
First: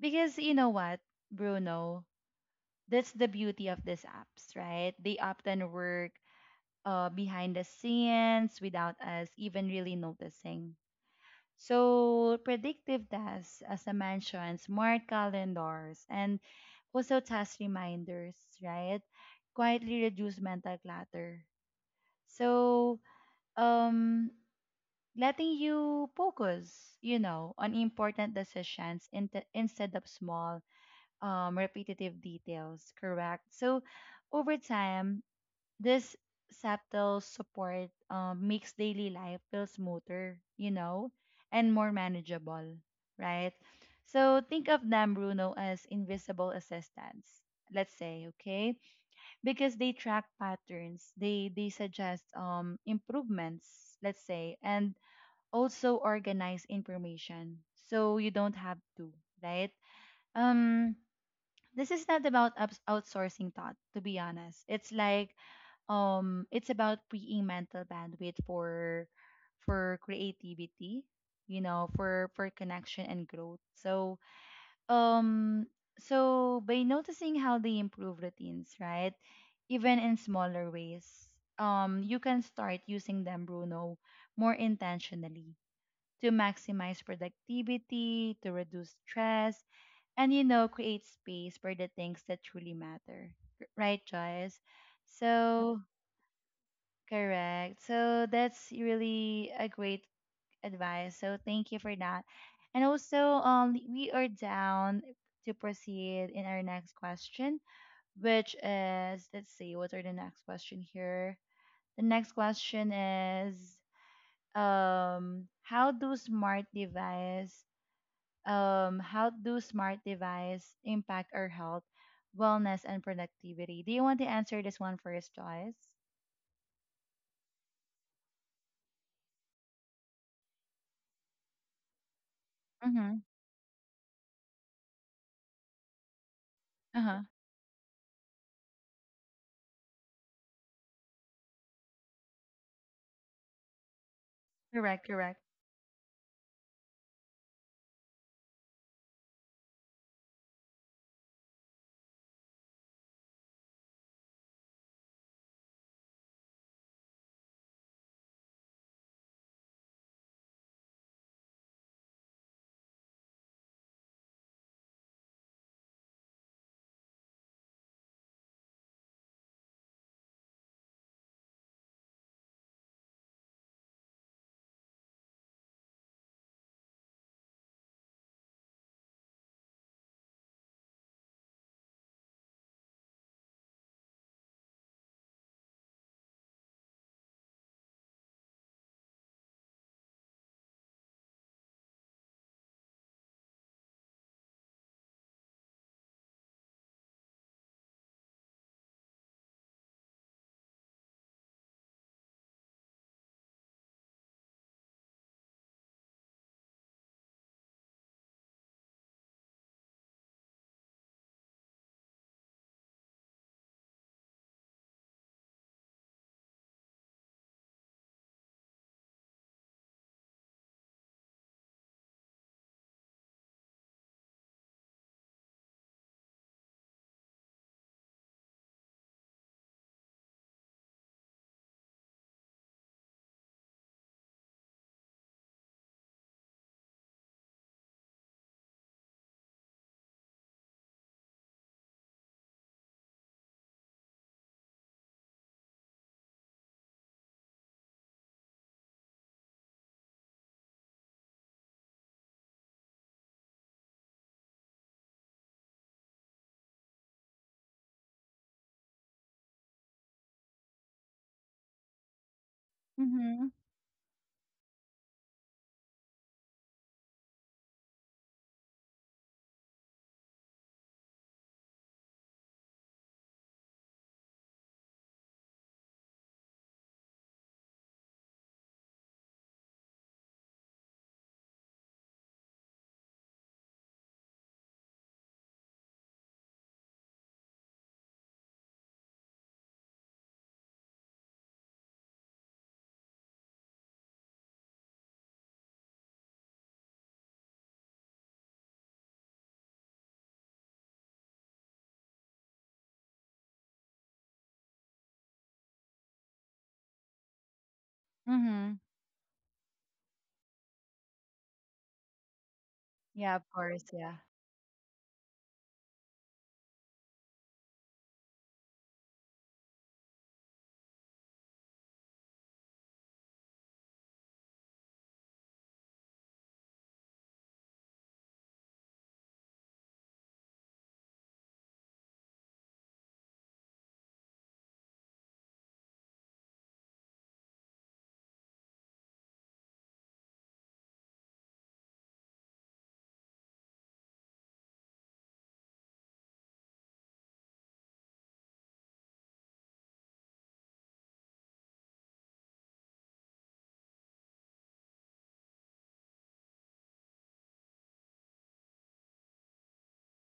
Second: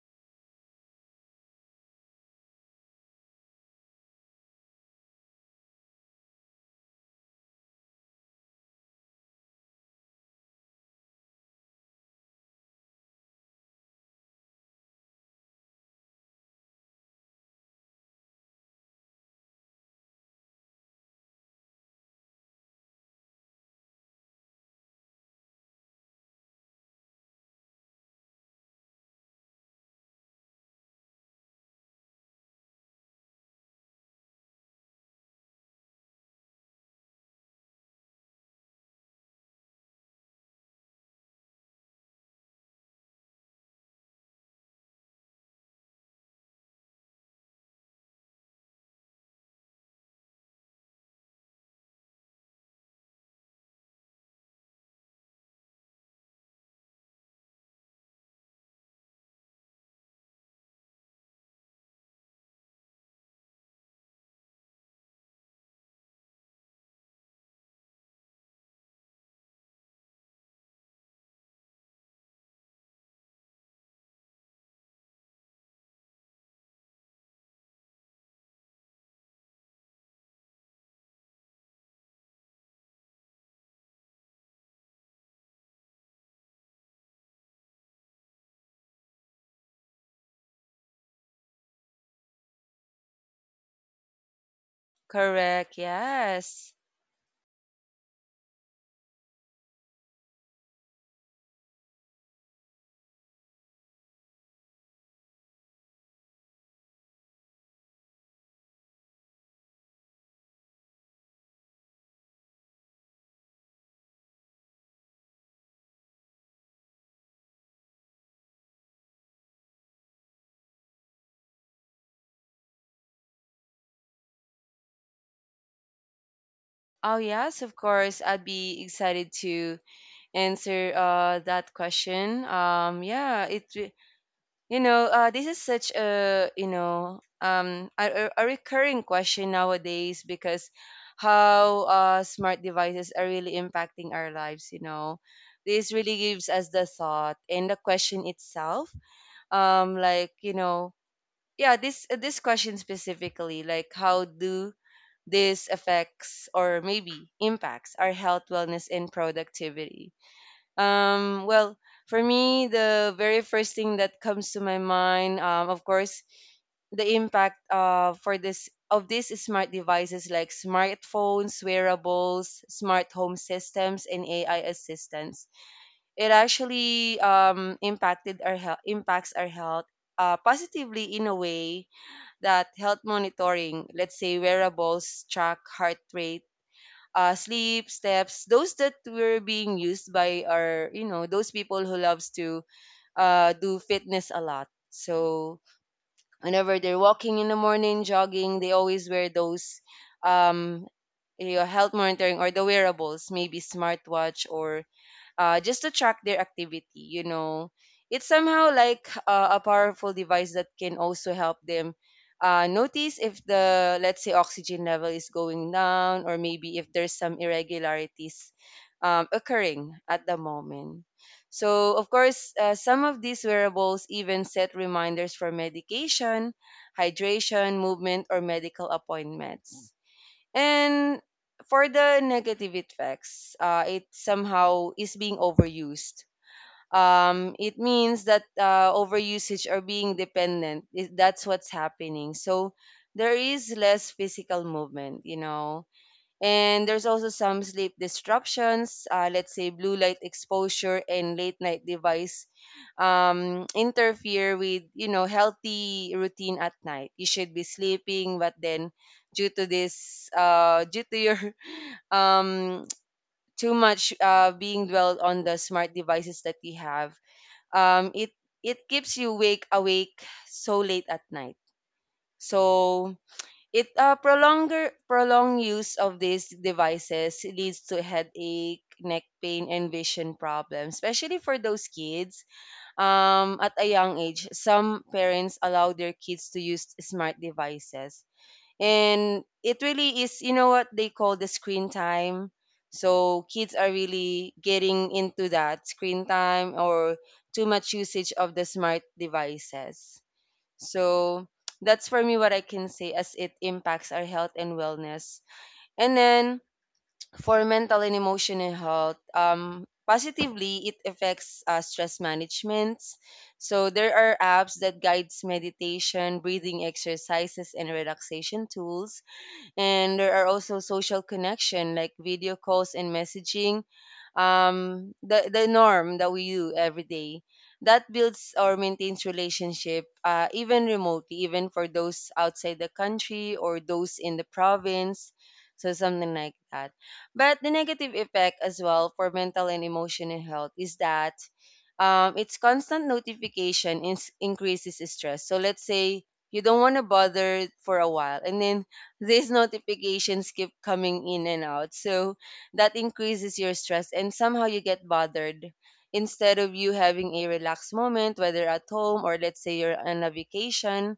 Speaker 1: Because you know what, Bruno, that's the beauty of these apps, right? They often work behind the scenes without us even really noticing. So predictive tasks, as I mentioned, smart calendars, and also task reminders, right, quietly reduce mental clutter. So um letting you focus, you know, on important decisions in instead of small, repetitive details, correct? So, over time, this subtle support, makes daily life feel smoother, you know, and more manageable, right? So, think of them, Bruno, as invisible assistants. Let's say, okay, because they track patterns, they suggest improvements, let's say, and also organize information so you don't have to, right? um this is not about outsourcing thought, to be honest. It's like, it's about freeing mental bandwidth for creativity, you know, for connection and growth. So, um so by noticing how they improve routines, right, even in smaller ways, you can start using them, Bruno, more intentionally to maximize productivity, to reduce stress, and you know, create space for the things that truly matter. Right, Joyce?
Speaker 2: correct.
Speaker 1: So,
Speaker 2: Yes.
Speaker 1: correct. So, that's really a great advice. So, thank you for that. And also, we are down to proceed in our next question, which is let's see, what are the next question here? The next question is um, how do smart device how do smart device impact our health, wellness, and productivity? Do you want to answer this one first, Joyce?
Speaker 2: Oh, yes, of course. I'd be excited to answer that question.
Speaker 1: Mm-hmm.
Speaker 2: Yeah, it. You know, this is such a
Speaker 1: Uh-huh.
Speaker 2: a recurring question nowadays because how smart devices
Speaker 1: Correct,
Speaker 2: are really
Speaker 1: correct.
Speaker 2: impacting our lives. You know, this really gives us the thought and the question itself. Um, like you know, yeah, this question specifically, like how do this affects or maybe impacts our health, wellness, and productivity. Well, for me, the very first thing that comes to my mind, of course, the impact for this of these smart devices like smartphones, wearables, smart home systems, and AI assistants. It actually impacts our health positively in a way that health monitoring, let's say wearables, track heart rate, sleep, steps, those that were being used by our, you know, those people who loves to do fitness a lot. So whenever they're walking in the morning, jogging, they always wear those um, your health monitoring or the wearables, maybe smartwatch, or just to track their activity. You know, it's somehow like a powerful device that can also help them notice if let's say, oxygen level is going down, or maybe if there's some irregularities occurring at the moment. So, of course, some of these wearables even set reminders for medication, hydration, movement, or medical appointments. And for the negative effects, it somehow is being overused. It means that overusage or being dependent, is, that's what's happening. So there is less physical movement, you know. And there's also some sleep disruptions, let's say blue light exposure and late night device interfere with healthy routine at night. You should be sleeping, but then due to this, *laughs* due to your *laughs* um, too much
Speaker 1: Mm-hmm.
Speaker 2: being dwelled on the smart devices that we have, it it keeps you wake awake so late at night. So it prolonger prolonged use of these devices leads to headache, neck pain, and vision problems, especially for those kids at a young age, some parents allow their kids to use smart devices. And it really is, you know what they call the screen time. So kids are really getting into that screen time or too much usage of the smart devices. So that's for me what I can say as it impacts our health and wellness. And then for mental and emotional health,
Speaker 1: Mm-hmm.
Speaker 2: positively it affects stress management. So there
Speaker 1: Yeah, of
Speaker 2: are
Speaker 1: course.
Speaker 2: apps
Speaker 1: Yeah.
Speaker 2: that guides meditation, breathing exercises, and relaxation tools, and there are also social connection like video calls and messaging, the norm that we do every day that builds or maintains relationship even remotely, even for those outside the country or those in the province, so something like that. But the negative effect as well for mental and emotional health is that it's constant notification increases stress. So let's say you don't want to bother for a while, and then these notifications keep coming in and out. So that increases your stress and somehow you get bothered. Instead of you having a relaxed moment, whether at home or let's say you're on a vacation.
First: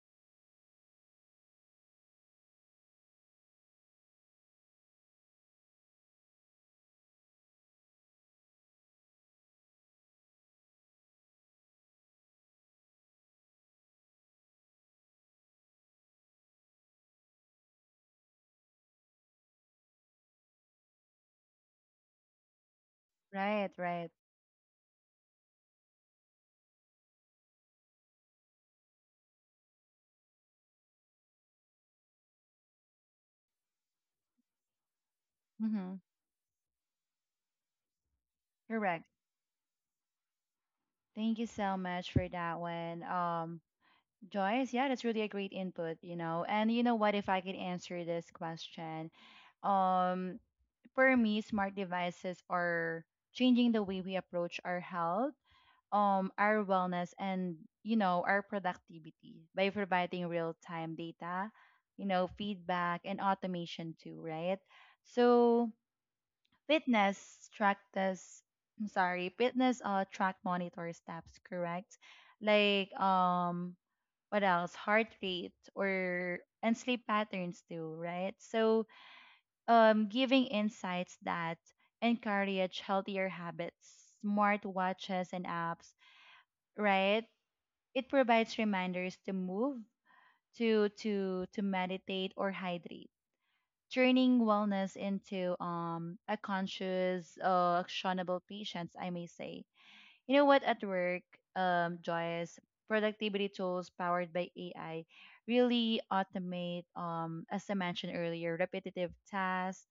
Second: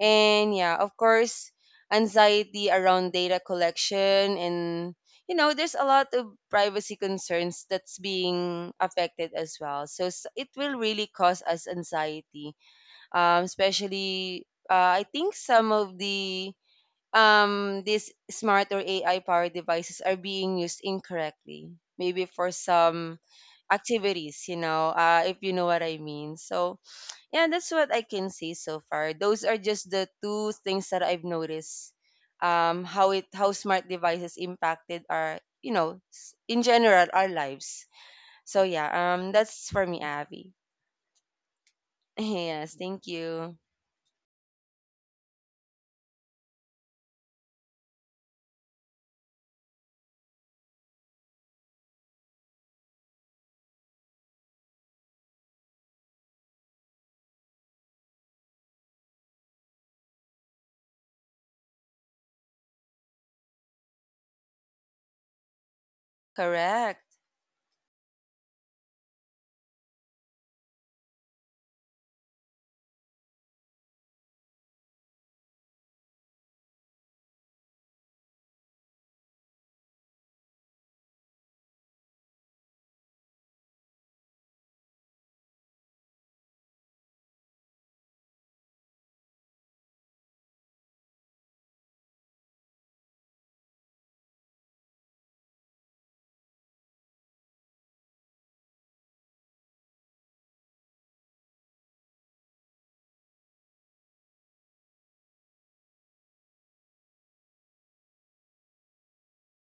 Speaker 2: And yeah, of course, anxiety around data collection, and you know, there's a lot of privacy concerns that's being affected as well. So it will really cause us anxiety, especially I think some of the these smart or AI powered devices are being used incorrectly, maybe for some
Speaker 1: Right, right.
Speaker 2: activities, you know, if you know what I mean. Yeah, that's what I can say so far. Those are just the two things that I've noticed. How smart devices impacted our, you
Speaker 1: Mm-hmm.
Speaker 2: know, s- in general our lives. So yeah,
Speaker 1: Correct.
Speaker 2: that's for me, Abby.
Speaker 1: Thank you so much
Speaker 2: *laughs*
Speaker 1: for that
Speaker 2: Yes,
Speaker 1: one.
Speaker 2: thank you.
Speaker 1: Joyce, yeah, that's really a great input, you know. And you know what, if I could answer this question, um, for me, smart devices are changing the way we approach our health, our wellness, and you know, our productivity by providing real-time data, you know, feedback and automation too, right? So
Speaker 2: Correct.
Speaker 1: fitness trackers, I'm sorry fitness track monitor steps, correct? Like, what else, heart rate or and sleep patterns too, right? So giving insights that encourage healthier habits. Smart watches and apps, right, it provides reminders to move, to meditate or hydrate, turning wellness into a conscious, actionable patience, I may say. You know what? At work, Joyce, productivity tools powered by AI really automate, as I mentioned earlier, repetitive tasks,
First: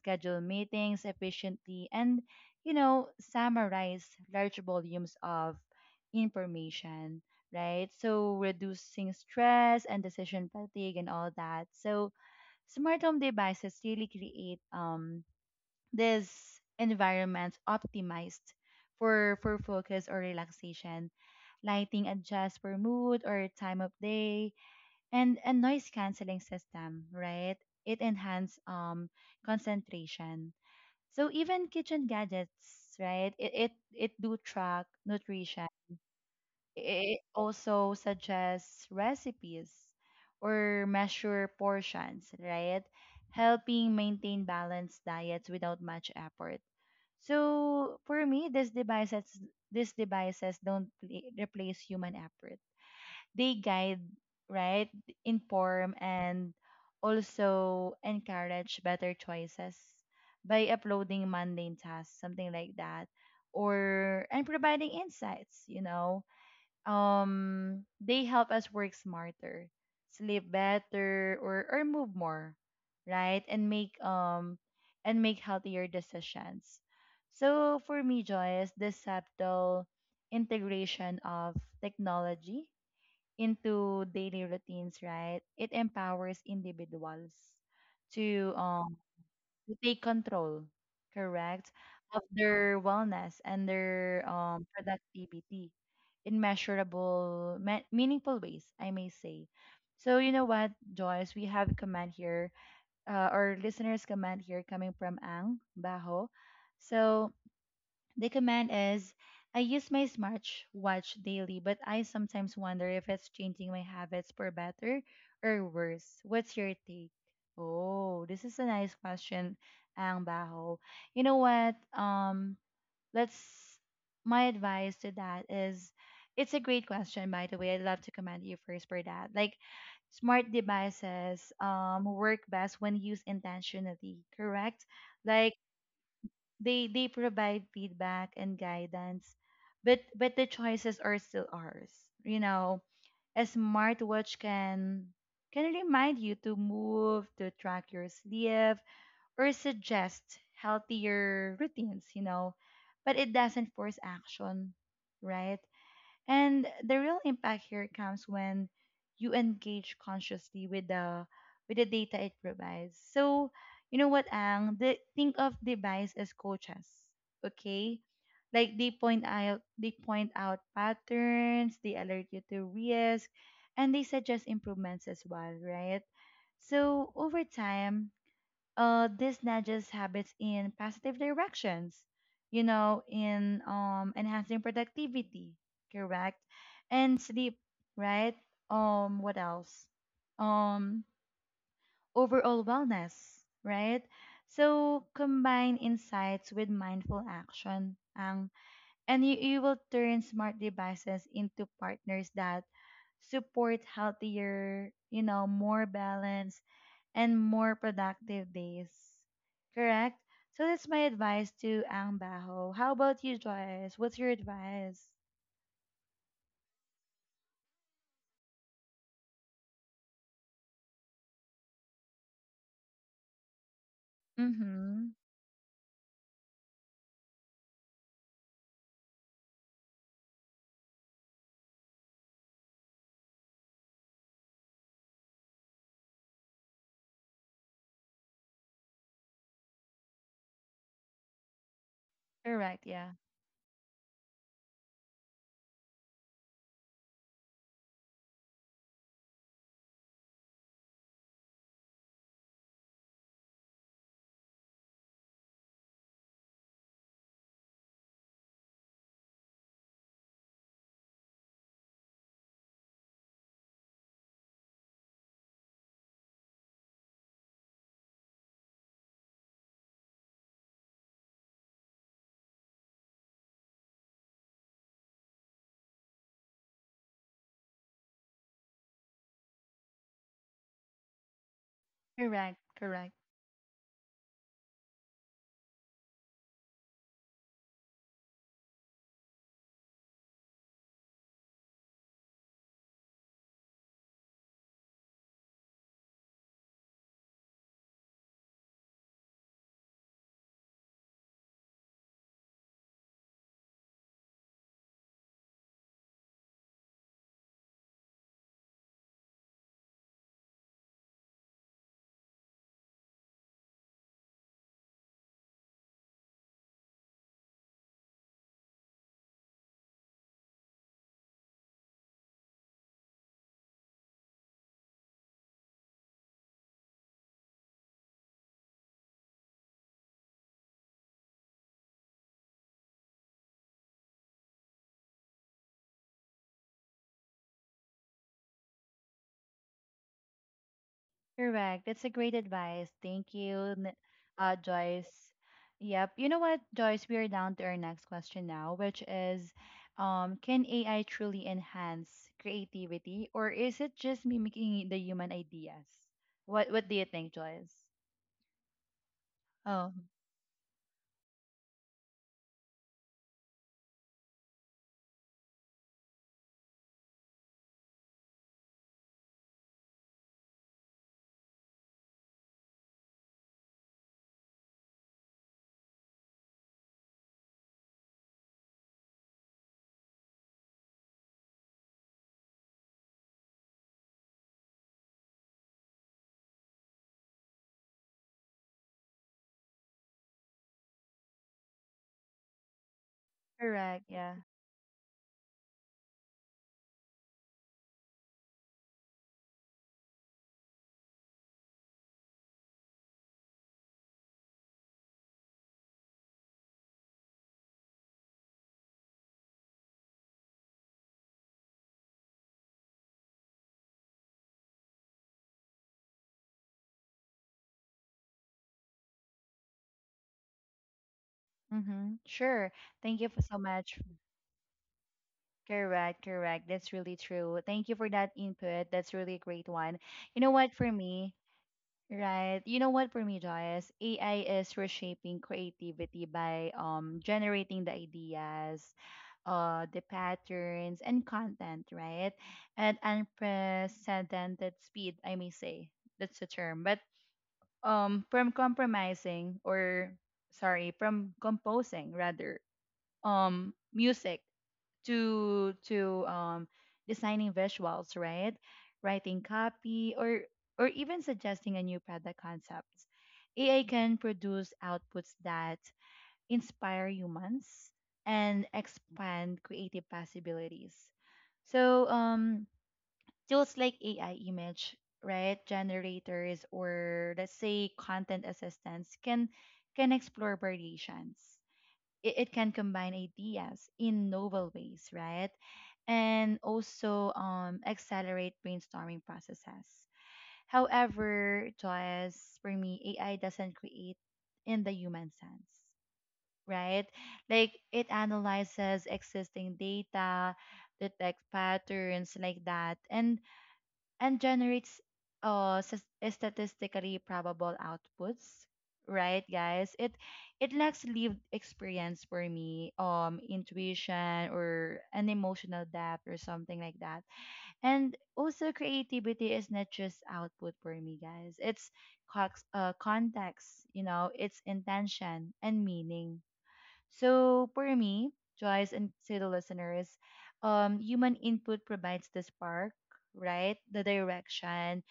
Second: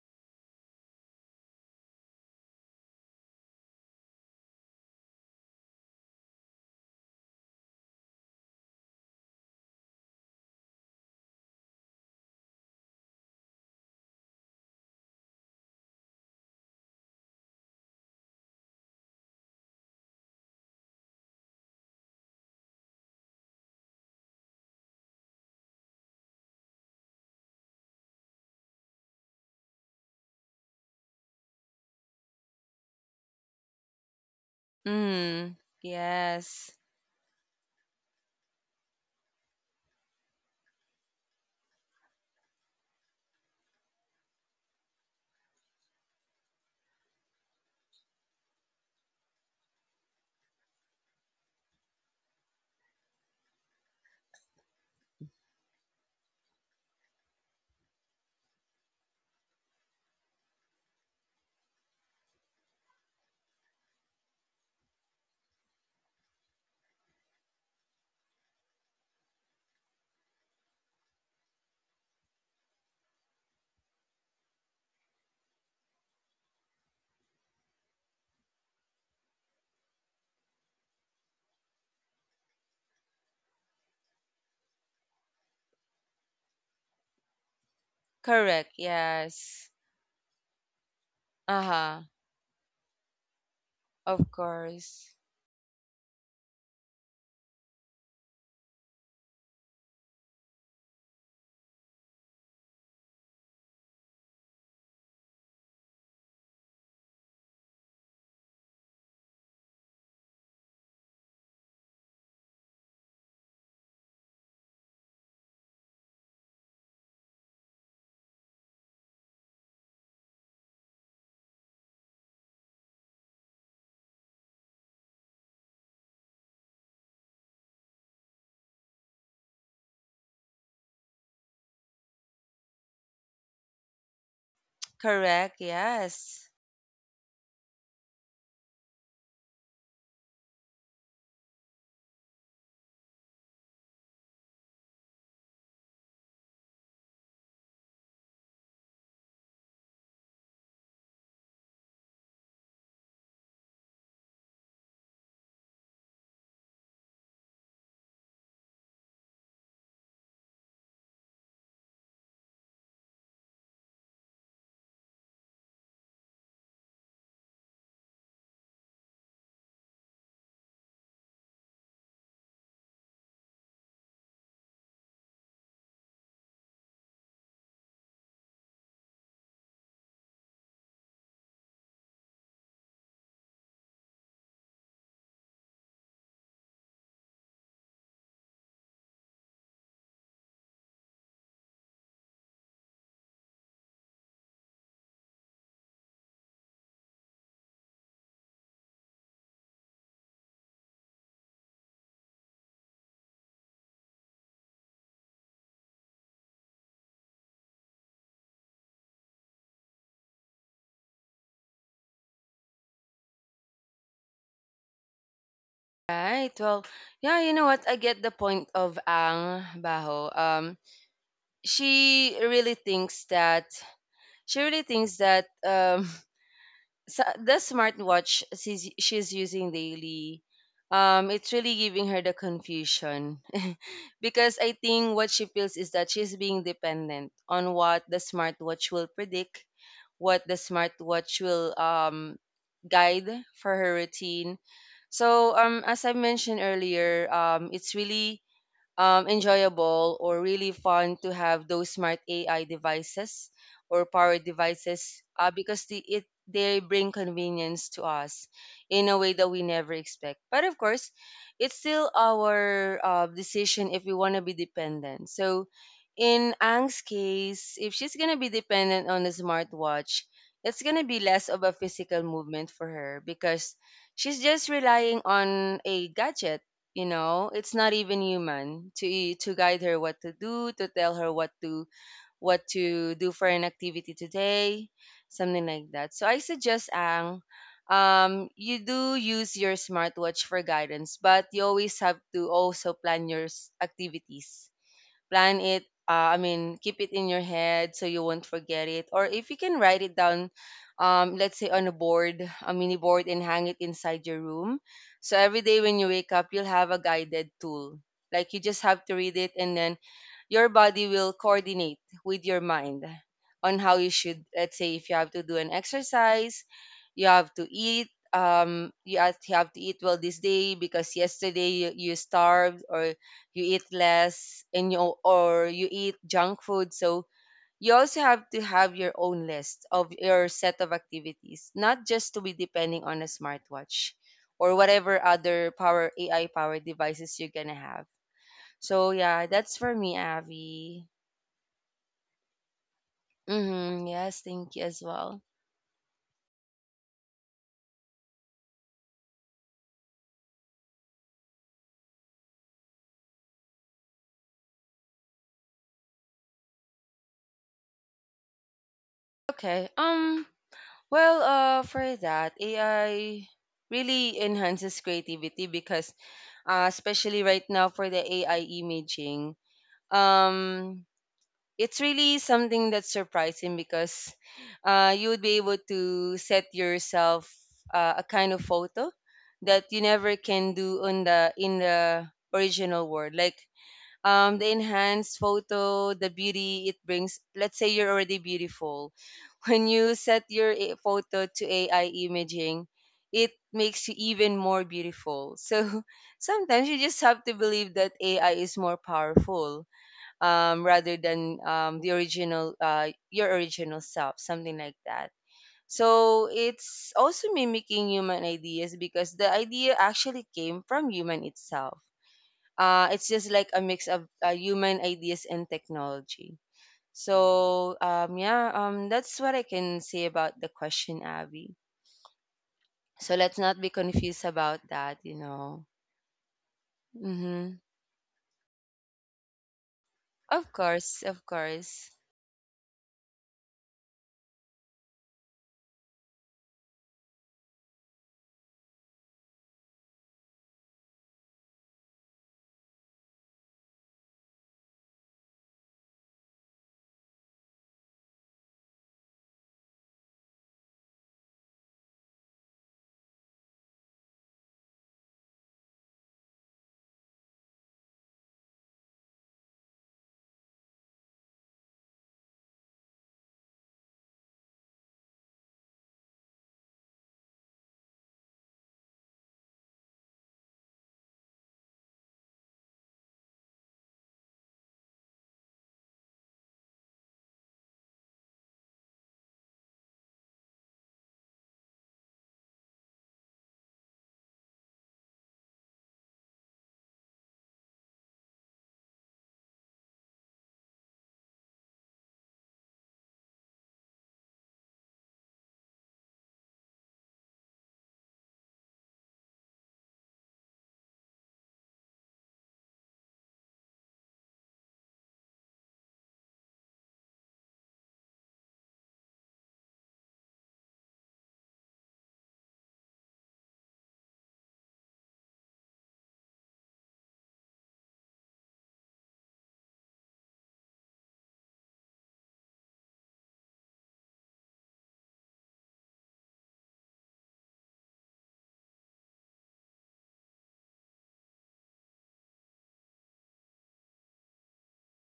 Speaker 1: schedule meetings efficiently, and you know, summarize large volumes of information, right? So reducing stress and decision fatigue and all that. So smart home devices really create this environment optimized for focus or relaxation. Lighting adjusts for mood or time of day, and a noise canceling system, right? It enhances concentration. So even kitchen gadgets, right? It do track
Speaker 2: Mm.
Speaker 1: nutrition.
Speaker 2: Yes.
Speaker 1: It also suggests recipes or measure portions, right? Helping maintain balanced diets without much effort. So for me, these devices don't replace human effort. They guide, right, inform, and also encourage better choices by uploading mundane tasks, something like that, or and providing insights. You know, they help us work smarter, sleep better, or move more, right, and make healthier decisions. So for me, Joyce, this subtle integration of technology into daily routines, right, it empowers individuals to um
Speaker 2: Correct.
Speaker 1: to
Speaker 2: Yes.
Speaker 1: take control, correct, of
Speaker 2: Uh-huh.
Speaker 1: their wellness and their
Speaker 2: Of course.
Speaker 1: productivity in measurable, meaningful ways, I may say. So, you know what, Joyce, we have a comment here, our listeners' comment here coming from Ang Baho. So, the command is I use my smartwatch daily, but I sometimes wonder if it's changing my habits for better or worse. What's your take? Oh, this is a nice question, Ang Baho. You know what? Let's My advice to that is it's a great question, by the way. I'd love to comment you first for that. Like smart devices work best when used intentionally, correct? Like
Speaker 2: Correct. Yes.
Speaker 1: they provide feedback and guidance, but the choices are still ours. You know, a smartwatch can remind you to move, to track your sleep, or suggest healthier routines, you know, but it doesn't force action, right? And the real impact here comes when you engage consciously with the data it provides. So, you know what, Ang? Think of device as coaches, okay? Like they point out patterns, they alert you to risk, and they suggest improvements as well, right? So over time, this nudges habits in positive directions, you know, in enhancing productivity, correct? And sleep, right? What else? Um, Overall wellness, right? So combine insights with mindful action, Ang, and you will turn smart devices into partners that support healthier, you know, more balanced and more productive days. Correct? So that's my advice to Ang Baho. How about you, Joyce? What's your advice?
Speaker 2: Right. Well, yeah, you know what? I get the point of Ang Baho. She really thinks that she really thinks
Speaker 1: Mm-hmm.
Speaker 2: that *laughs* the smartwatch she's using daily it's really giving her the confusion *laughs* because I think what she feels is that she's being dependent on what the smartwatch will predict what the smartwatch will
Speaker 1: Correct, yeah.
Speaker 2: guide for her routine. So as I mentioned earlier, it's really enjoyable or really fun to have those smart AI devices or power devices because they bring convenience to us in a way that we never expect. But of course, it's still our decision if we want to be dependent. So in Ang's case, if she's gonna be dependent on a smartwatch, it's gonna be less of a physical movement for her because she's just relying on a gadget, you know, it's not even human to to guide her what to do, to tell her what to, what
Speaker 1: Correct,
Speaker 2: to
Speaker 1: correct.
Speaker 2: do for an activity today, something like that. So I suggest Ang, you do use your smartwatch for guidance, but you always have to also plan your activities, plan it I mean, keep it in your head so you won't forget it, or if you can write it down, let's say on a board, a mini board, and hang it inside your room, so every day when you wake up, you'll have a guided tool, like you just have to read it and then your body will coordinate with your mind on how you should, let's say if you have to do an exercise, you have to eat, you have to eat well this day because yesterday you starved or you eat less and you, or you eat junk food. So you also have to have your own list of your set of activities, not just to be depending on a smartwatch or whatever other power AI powered devices you're gonna have. So yeah, that's for me, Avi.
Speaker 1: Correct. That's a great advice. Thank you,
Speaker 2: Mm-hmm, yes, thank you as well.
Speaker 1: Joyce. Yep. You know what, Joyce? We are down to our next question now, which is can AI truly enhance creativity or is it just mimicking the human ideas? What do you think, Joyce?
Speaker 2: Okay,
Speaker 1: Oh,
Speaker 2: well, for that, AI really enhances creativity because especially right now for the AI imaging, um it's really something that's surprising because you would be able to set yourself a kind of photo that you never can do on the original world. Like the enhanced photo, the beauty it brings, let's say you're already beautiful, *laughs* when you set your photo to AI imaging, it makes you
Speaker 1: correct. Yeah.
Speaker 2: even more beautiful. So *laughs* sometimes you just have to believe that AI is more powerful rather than the original, your original self, something like that. So it's also mimicking human ideas because the idea actually came from human itself. It's just like a mix of human ideas and technology. So yeah, that's what I can say about the question, Abby.
Speaker 1: Mm-hmm. Sure.
Speaker 2: So
Speaker 1: Thank you for
Speaker 2: let's
Speaker 1: so
Speaker 2: not be
Speaker 1: much.
Speaker 2: confused about that, you know.
Speaker 1: Correct, correct. That's really true.
Speaker 2: Mm-hmm.
Speaker 1: Thank you for that input. That's really a great one. You know
Speaker 2: Of
Speaker 1: what for
Speaker 2: course, of
Speaker 1: me,
Speaker 2: course.
Speaker 1: right? You know what for me, Joyce? AI is reshaping creativity by generating the ideas, the patterns and content, right? At unprecedented speed, I may say. That's the term. But from compromising or sorry, from composing rather music to designing visuals, right, writing copy, or even suggesting a new product concept. AI can produce outputs that inspire humans and expand creative possibilities. So tools like AI image, right, generators, or let's say content assistants, can explore variations. It can combine ideas in novel ways, right? And also accelerate brainstorming processes. However, Joyce, for me, AI doesn't create in the human sense, right? Like it analyzes existing data, detects patterns like that, and generates uh s- statistically probable outputs, right, guys. It lacks lived experience, for me, intuition or an emotional depth or something like that. And also creativity is not just output, for me, guys. It's context, you know, it's intention and meaning. So for me, Joyce, and to the listeners, human input provides the spark, right? The direction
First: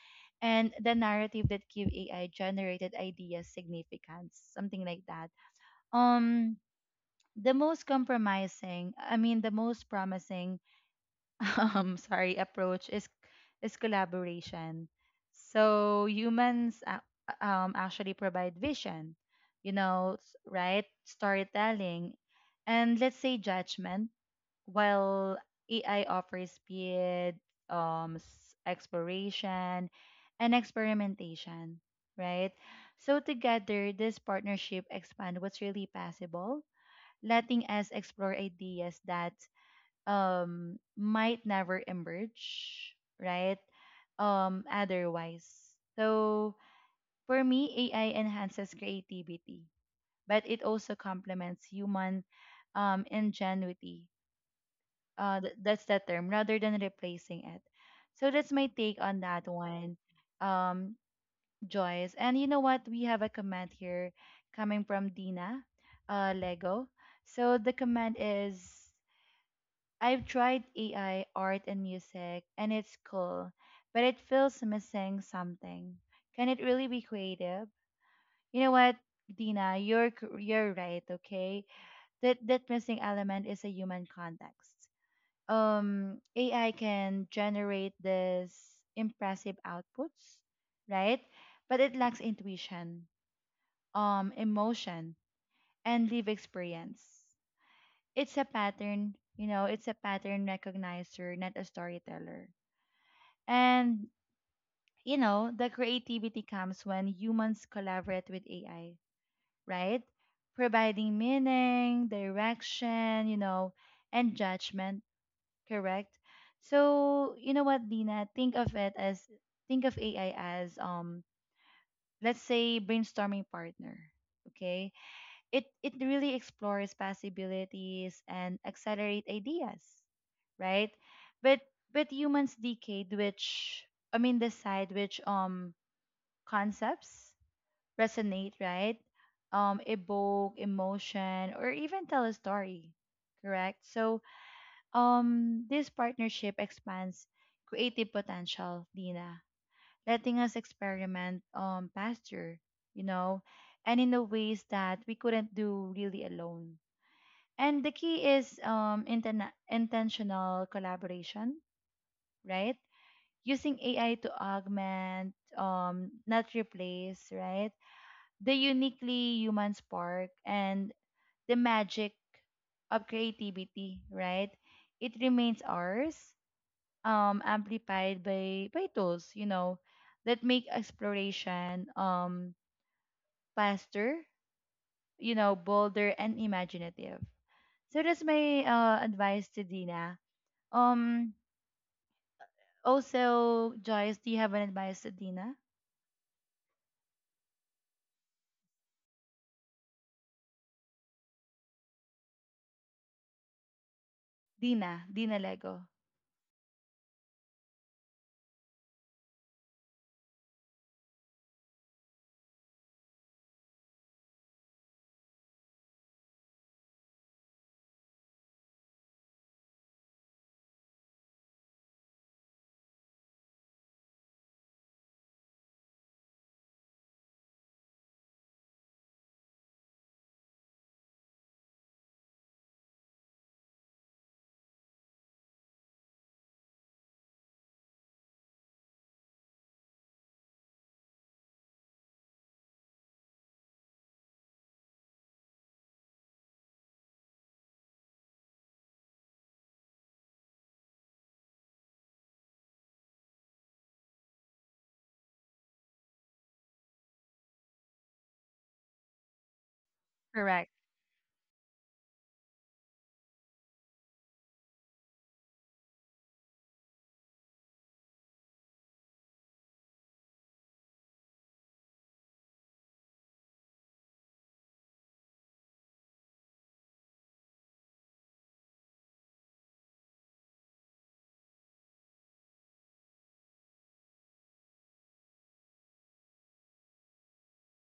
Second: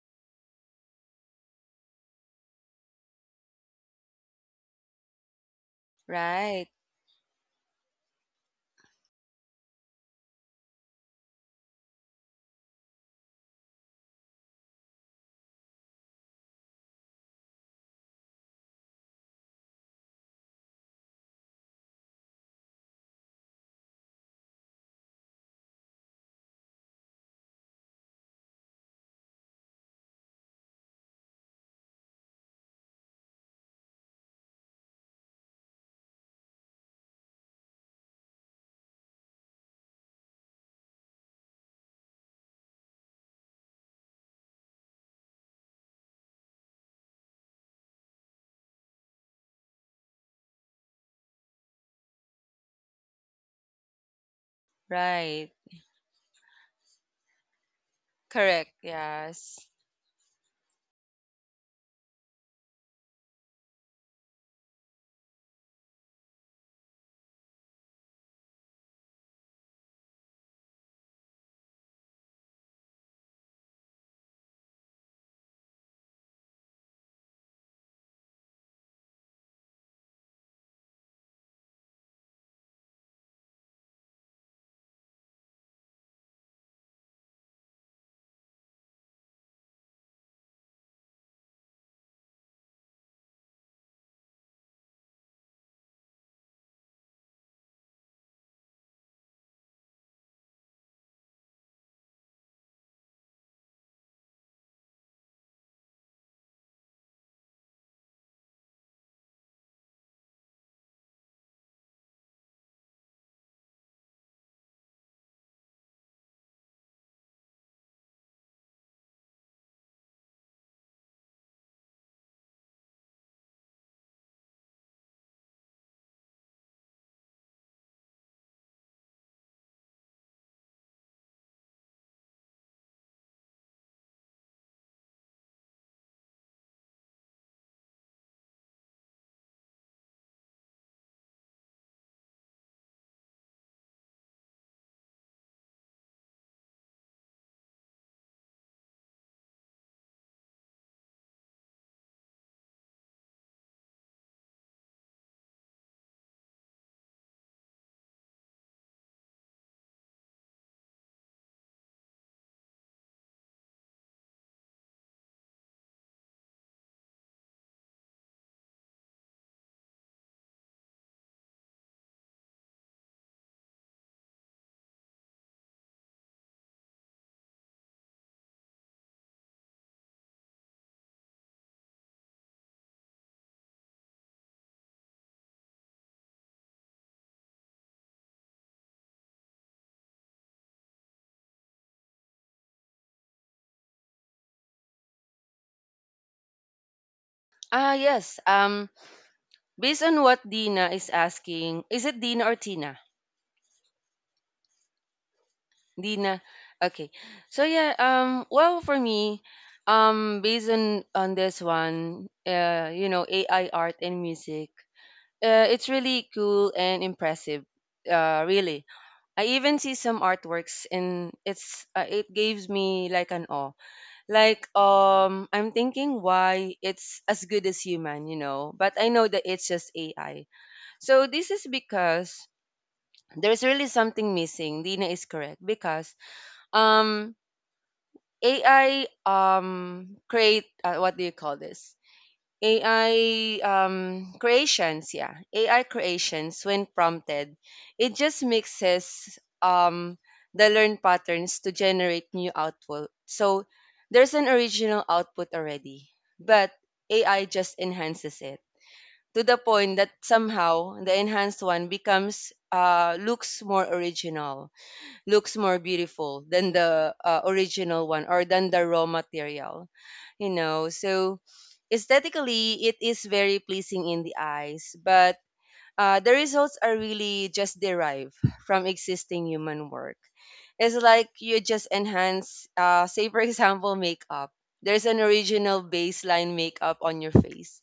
Speaker 1: and the narrative that give AI generated ideas significance, something like that. Um,
Speaker 2: Right,
Speaker 1: the most compromising, I mean, The most promising *laughs* sorry approach is collaboration. So humans actually provide vision, you know, storytelling, and let's say judgment, while AI offers speed, exploration, and experimentation, right? So together this partnership expand what's really possible, letting us explore ideas that might never emerge, right? Otherwise. So for me, AI enhances creativity, but it also complements human ingenuity.
Speaker 2: right.
Speaker 1: That's the term, rather than replacing it. So that's my
Speaker 2: Correct.
Speaker 1: take on that
Speaker 2: Yes.
Speaker 1: one. Um Joyce. And you know what? We have a comment here coming from Dina Lego. So the comment is I've tried AI, art, and music, and it's cool, but it feels missing something. Can it really be creative? You know what, Dina, you're right. Okay, that missing element is a human context. AI can generate this impressive outputs, right? But it lacks intuition, emotion, and live experience. It's a pattern, you know. It's a pattern recognizer, not a storyteller. And the creativity comes when humans collaborate with AI, right? Providing meaning, direction, and judgment, correct? So, you know what, Dina, think of AI as let's say brainstorming partner, okay? It really explores possibilities and accelerate ideas, right? But but humans decade which I mean decide which concepts resonate, right? Evoke emotion or even tell a story, correct? So, this partnership expands creative potential, Dina, letting us experiment faster, you know, and in the ways that we couldn't do really alone. And the key is intentional collaboration, right? Using AI to augment, not replace, right? The uniquely human spark and the magic of creativity, right? It remains ours, amplified by tools, that make exploration faster, you know, bolder and imaginative. So that's my advice to Dina. Um, Also, Joyce, do you have an advice to Dina?
Speaker 2: Ah, yes. Based on what Dina is asking, is it Dina or Tina?
Speaker 1: Dina, Dina Lego.
Speaker 2: Dina. Okay. So yeah. Well, for me, based on this one, you know, AI art and music, it's really cool and impressive. Really. I even see some artworks, and it's it gives me like an awe. Like I'm thinking why it's as good as human, you know. But I know that it's just AI. So this is because there's really something missing. Dina is correct because um AI create, what do you call this? AI creations, yeah. AI creations when prompted, it just mixes the learned patterns to generate new output. So there's an original output already, but AI just enhances it to the point that
Speaker 1: Correct,
Speaker 2: somehow the enhanced one becomes, looks more original, looks more beautiful than the original one, or than the raw material, you know. So aesthetically, it is very pleasing in the eyes, but the results are really just derived from existing human work. It's like you just enhance, *laughs* say, for example, makeup. There's an original baseline makeup on your face.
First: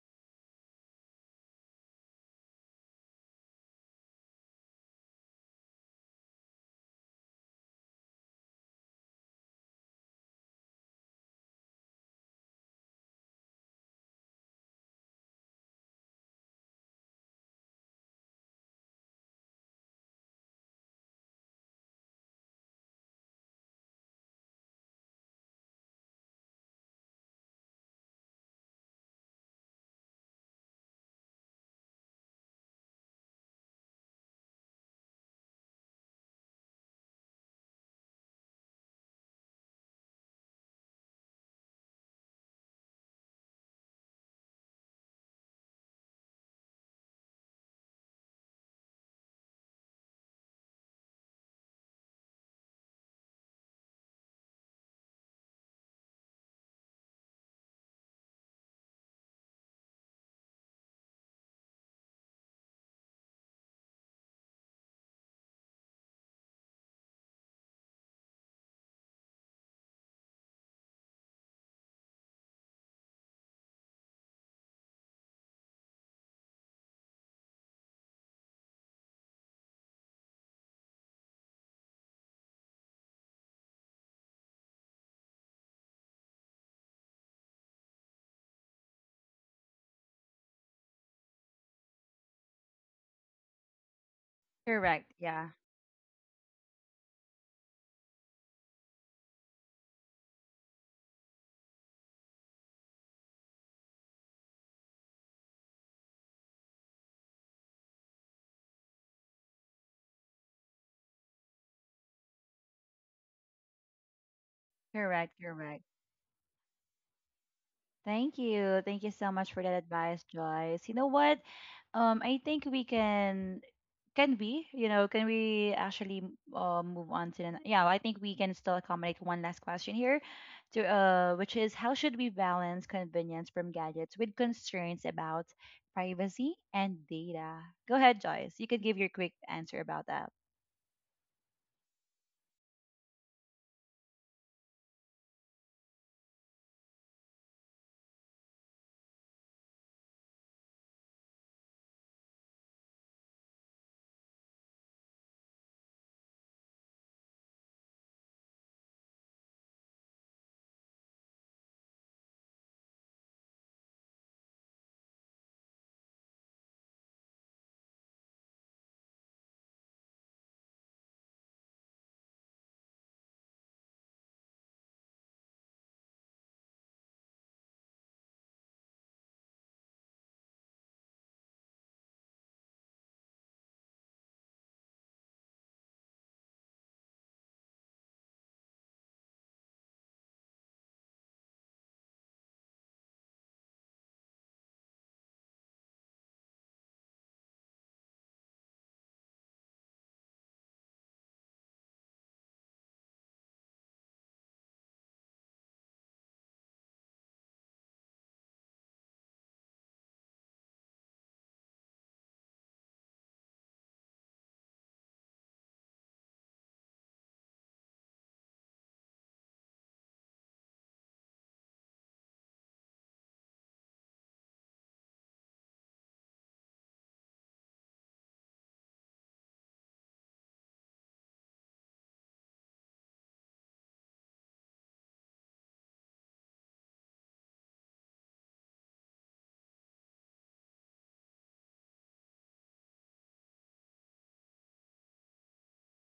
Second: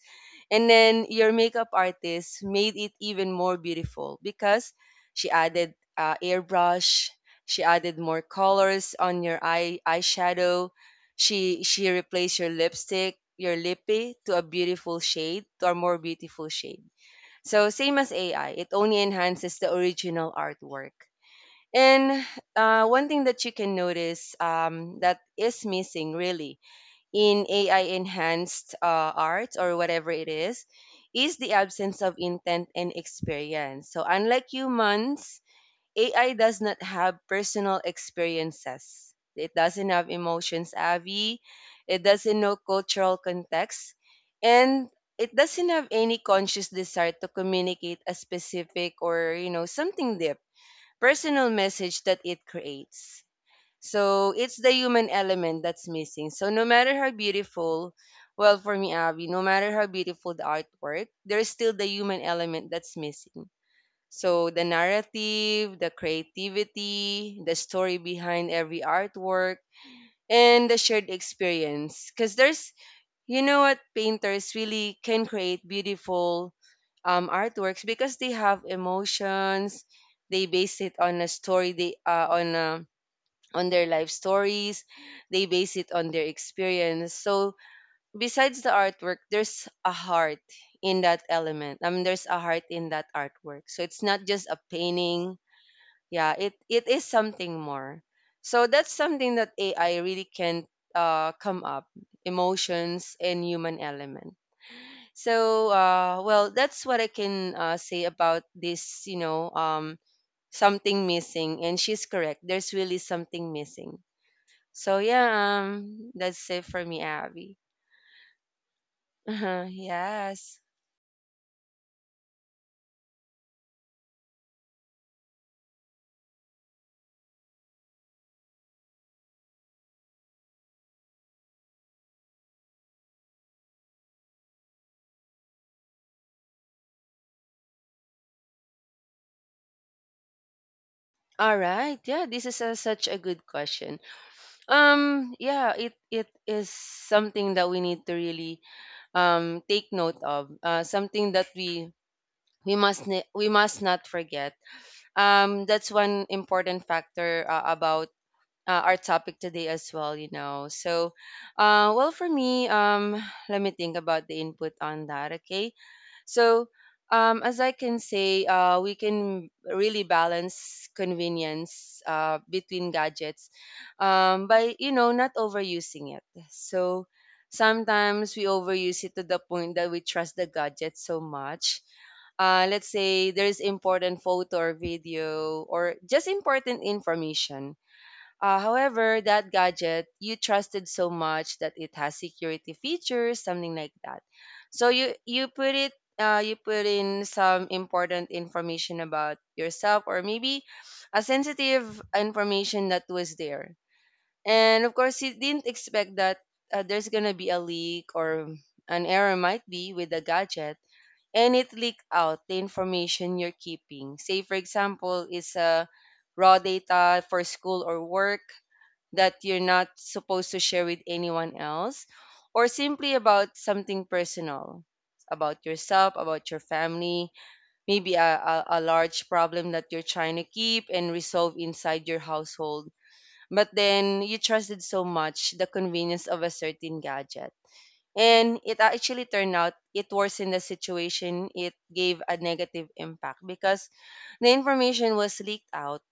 Speaker 2: And then your makeup artist made it even more beautiful because she added airbrush, she added more colors on your eyeshadow, she replaced your lipstick, your lippy, to a beautiful shade, to a more beautiful shade. So same as AI, it only enhances the original artwork. And one thing that you can notice that is missing really in AI enhanced art or whatever it is the absence of intent and experience. So unlike humans, AI does not have personal experiences. It doesn't have emotions, Avi. It doesn't know cultural context. And it doesn't have any conscious desire to communicate a specific, or you know, something deep personal message that it creates. So it's the human element that's missing. So no matter how beautiful, well, for me, Avi, no matter how beautiful the artwork, there's still the human element that's missing. So the narrative, the creativity, the story behind every artwork, and the shared experience. Because there's, you know what, painters really can create beautiful artworks because they have emotions. They base it on a story. They on their life stories. They base it on their experience. So besides the artwork, there's a heart in that element. I mean, there's a heart in that artwork. So it's not just a
Speaker 1: correct,
Speaker 2: painting,
Speaker 1: yeah,
Speaker 2: yeah, it is something more. So that's something that AI really can come up, emotions and human element. So well, that's what I can say about this, you know. Something missing, and she's correct, there's really something missing. So
Speaker 1: correct,
Speaker 2: yeah,
Speaker 1: correct.
Speaker 2: that's it for me, Abby.
Speaker 1: Thank you. Thank you so
Speaker 2: *laughs*
Speaker 1: much for
Speaker 2: Uh-huh,
Speaker 1: that advice,
Speaker 2: yes.
Speaker 1: Joyce. You know what? I think we can we, you know, can we actually move on to yeah, I think we can still accommodate one last question here to which is how should we balance convenience from gadgets with concerns about privacy and data? Go ahead, Joyce. You could give your quick answer about that.
Speaker 2: All right, yeah, this is a, such a good question. Yeah, it is something that we need to really take note of, something that we we must not forget, that's one important factor about our topic today as well, you know. So well, for me, let me think about the input on that. Okay, so, as I can say, we can really balance convenience between gadgets by, you know, not overusing it. So, sometimes we overuse it to the point that we trust the gadget so much. Let's say there's important photo or video or just important information, however, that gadget you trusted so much that it has security features, something like that. So you put it, you put in some important information about yourself, or maybe a sensitive information that was there. And of course, you didn't expect that there's gonna be a leak or an error might be with the gadget, and it leaked out the information you're keeping. Say, for example, it's a raw data for school or work that you're not supposed to share with anyone else, or simply about something personal about yourself, about your family, maybe a large problem that you're trying to keep and resolve inside your household. But then you trusted so much the convenience of a certain gadget. And it actually turned out it worsened the situation. It gave a negative impact because the information was leaked out,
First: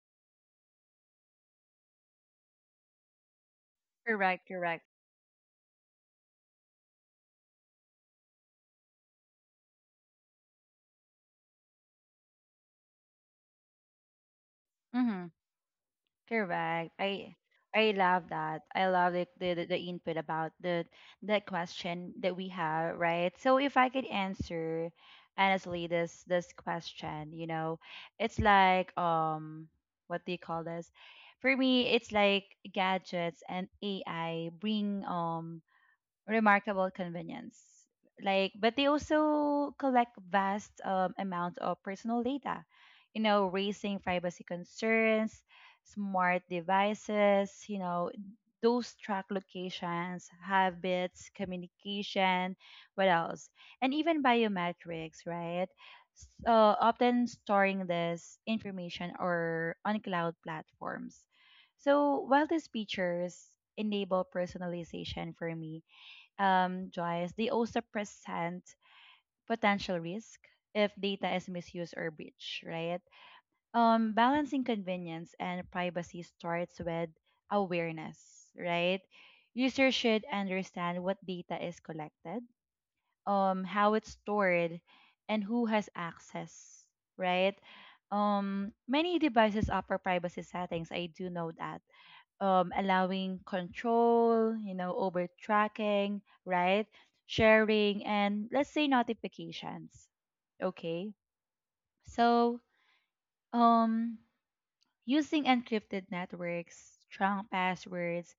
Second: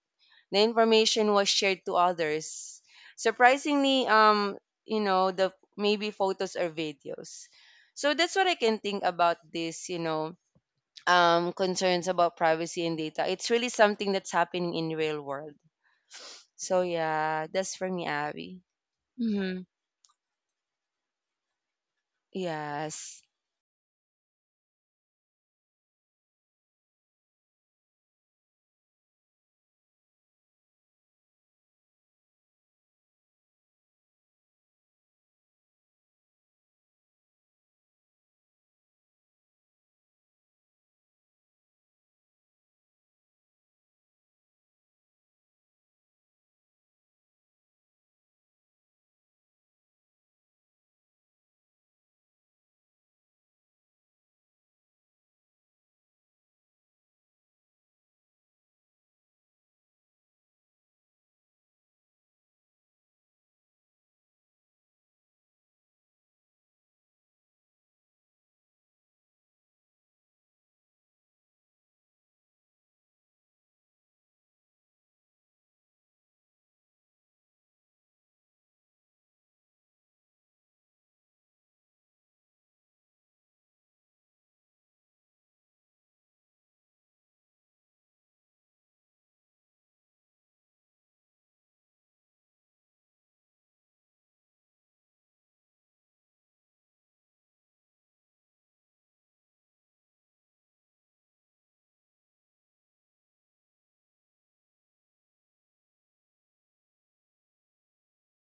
Speaker 2: the information was shared to others. Surprisingly,
Speaker 1: Correct, correct.
Speaker 2: you know, the maybe photos or videos. So that's what I can think about this, you know, concerns about privacy and data. It's really something that's happening in real
Speaker 1: Mhm.
Speaker 2: world. So
Speaker 1: Correct.
Speaker 2: yeah, that's for
Speaker 1: I
Speaker 2: me,
Speaker 1: love
Speaker 2: Abby.
Speaker 1: that. I love
Speaker 2: Mm-hmm.
Speaker 1: the input about the question that we have,
Speaker 2: Yes,
Speaker 1: right? So if I could answer honestly this question, you know, it's like what do you call this? For me, it's like gadgets and AI bring remarkable convenience. Like, but they also collect vast amounts of personal data, you know, raising privacy concerns, smart devices, you know, those track locations, habits, communication, what else? And even biometrics, right? So often storing this information or on cloud platforms. So while these features enable personalization for me, Joyce, they also present potential risk if data is misused or breached, right? Balancing convenience and privacy starts with awareness, right? Users should understand what data is collected, how it's stored, and who has access, right? Many devices offer privacy settings. I do know that, allowing control, you know, over tracking, right? Sharing and let's say notifications. Okay. So um using encrypted networks, strong passwords,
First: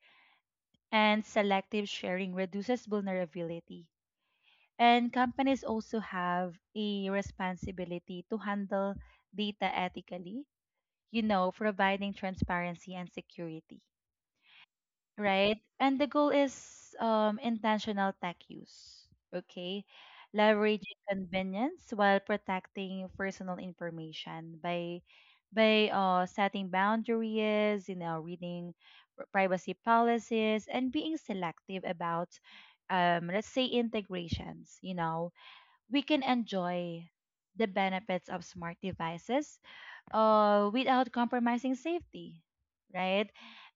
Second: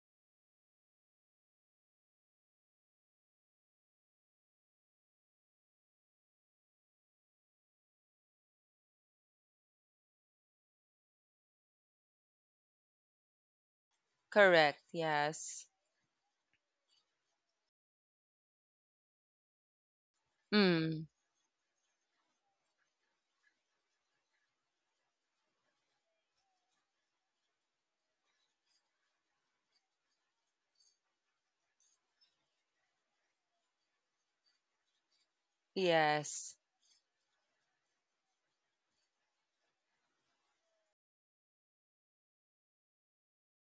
Speaker 1: and selective sharing reduces vulnerability. And companies also have a responsibility to handle data ethically, you know, providing transparency and security.
Speaker 2: correct.
Speaker 1: Right?
Speaker 2: Yes.
Speaker 1: And the goal is intentional tech use, okay? Leveraging
Speaker 2: Mm,
Speaker 1: convenience while protecting personal information by setting boundaries, you know, reading privacy policies, and being selective about, let's say, integrations. You know, we can
Speaker 2: yes,
Speaker 1: enjoy the benefits of smart devices without compromising safety, right?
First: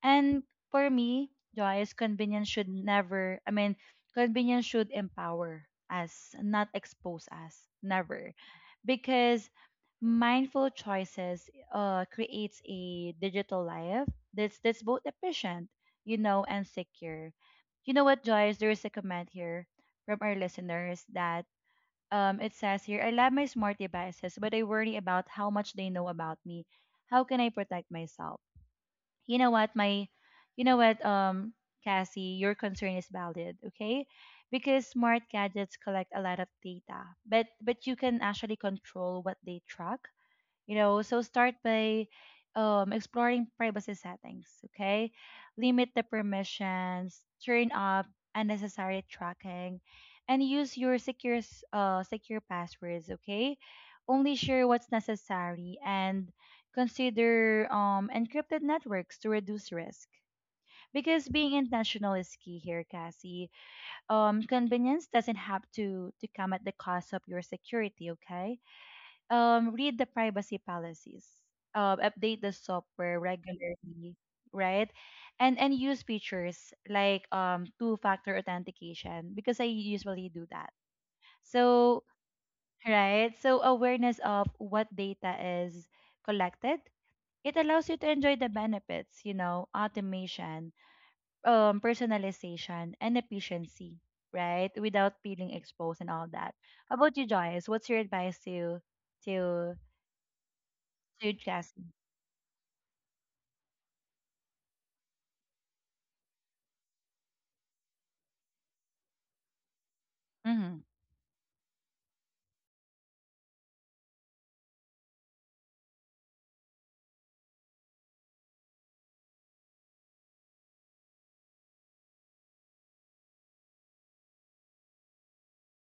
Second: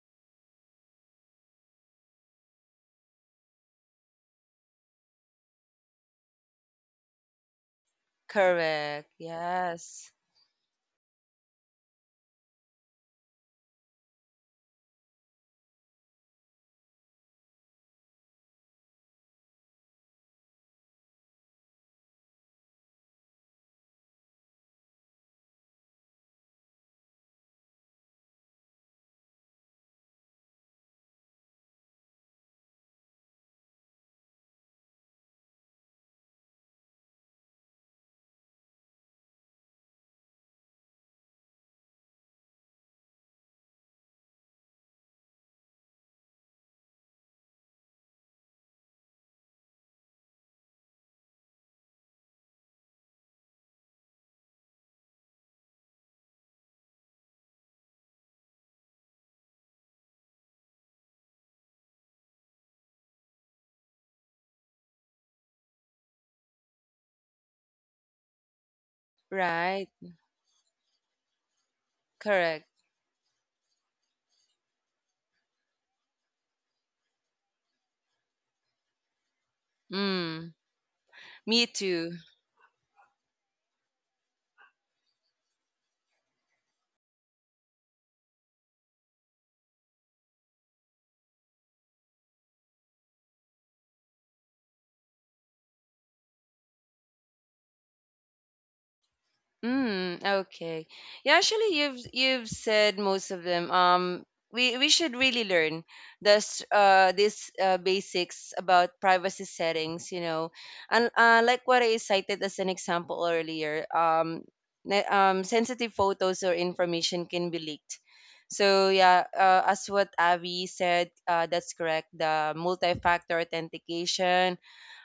Speaker 1: And for me, Joyce, convenience should never, I mean, convenience should empower us, not expose us, never.
Speaker 2: correct.
Speaker 1: Because
Speaker 2: Yes,
Speaker 1: mindful choices creates a digital life that's, both efficient, you know, and secure. You know what, Joyce? There is a comment here from our listeners that, it says here, I love my smart devices, but I worry about how much they know about me. How can I protect myself? You know what, my, you know what, Cassie, your concern is valid, okay? Because smart gadgets collect a lot of data, but you can actually control what they track, you know, so start by exploring privacy settings, okay? Limit the permissions, turn off unnecessary tracking, and use your secure passwords, okay? Only share what's necessary and consider encrypted networks to reduce risk. Because being intentional is key here, Cassie. Convenience doesn't have to come at the cost of your security, okay? Read the
Speaker 2: right.
Speaker 1: privacy policies, update the
Speaker 2: Correct.
Speaker 1: software regularly, right? And use features like two-factor authentication because I usually do
Speaker 2: Mm,
Speaker 1: that.
Speaker 2: me
Speaker 1: So
Speaker 2: too.
Speaker 1: right, so awareness of what data is collected. It allows you to enjoy the benefits, you know, automation, personalization, and efficiency, right? Without feeling exposed and all that. How about you, Joyce? What's your advice to to
Speaker 2: Mm, okay. Yeah, actually
Speaker 1: Jesse?
Speaker 2: you've said most of them. We should really learn this these basics about privacy settings, you know.
Speaker 1: Mm-hmm.
Speaker 2: And like what I cited as an example earlier, sensitive photos or information can be leaked. So yeah, as what Avi said, that's correct. The multi-factor authentication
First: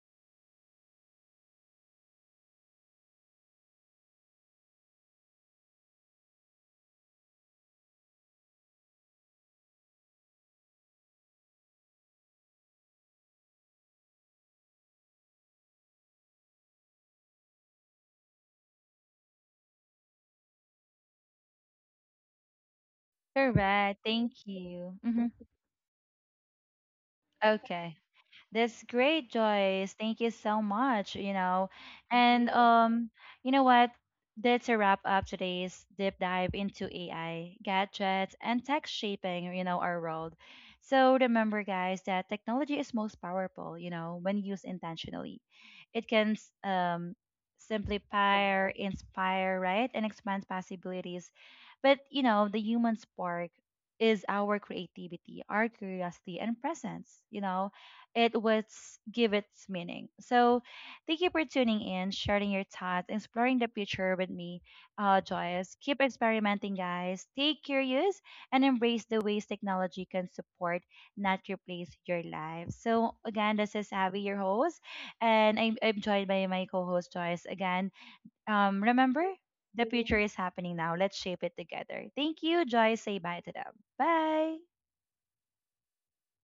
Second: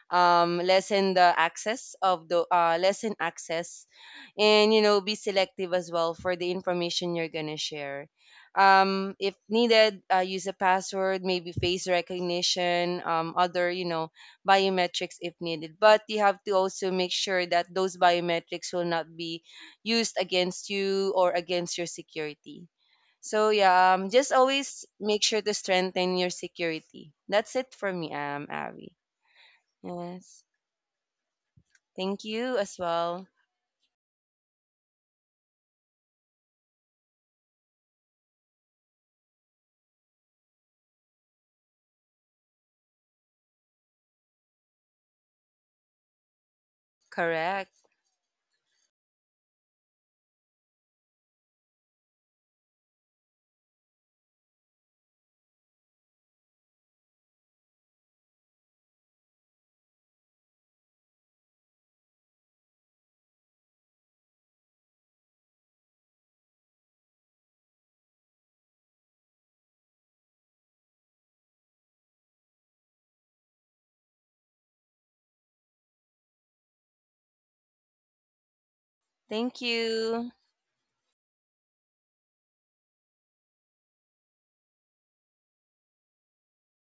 Speaker 2: lessen the access of the, lessen access. And you know, be selective as well for the information you're gonna share, if needed, use a password, maybe face recognition, other, you know, biometrics if needed, but you have to also make sure that those biometrics will not be used against you or against your security. So
Speaker 1: All
Speaker 2: yeah,
Speaker 1: right.
Speaker 2: just
Speaker 1: Thank
Speaker 2: always make
Speaker 1: you.
Speaker 2: sure to
Speaker 1: Mm-hmm.
Speaker 2: strengthen your security. That's it for me,
Speaker 1: Okay.
Speaker 2: Abby.
Speaker 1: That's great, Joyce.
Speaker 2: Yes.
Speaker 1: Thank you so much, you know.
Speaker 2: Thank you
Speaker 1: And
Speaker 2: as well.
Speaker 1: you know what? That's a wrap up today's deep dive into AI, gadgets, and tech shaping, you know, our world. So remember, guys, that technology is most powerful, you know, when used intentionally. It can
Speaker 2: Correct.
Speaker 1: simplify, inspire, right, and expand possibilities. But you know, the human spark is our creativity, our curiosity, and presence. You know it would give its meaning. So, thank you for tuning in, sharing your thoughts, exploring the future with me, Joyce. Keep experimenting, guys. Stay curious and embrace the ways technology can support, not replace your life. So, again, this is Abby, your host, and I'm joined by my co host, Joyce. Again, remember,
Speaker 2: Thank
Speaker 1: the
Speaker 2: you.
Speaker 1: future is happening now. Let's shape it together. Thank you, Joyce. Say bye to them. Bye.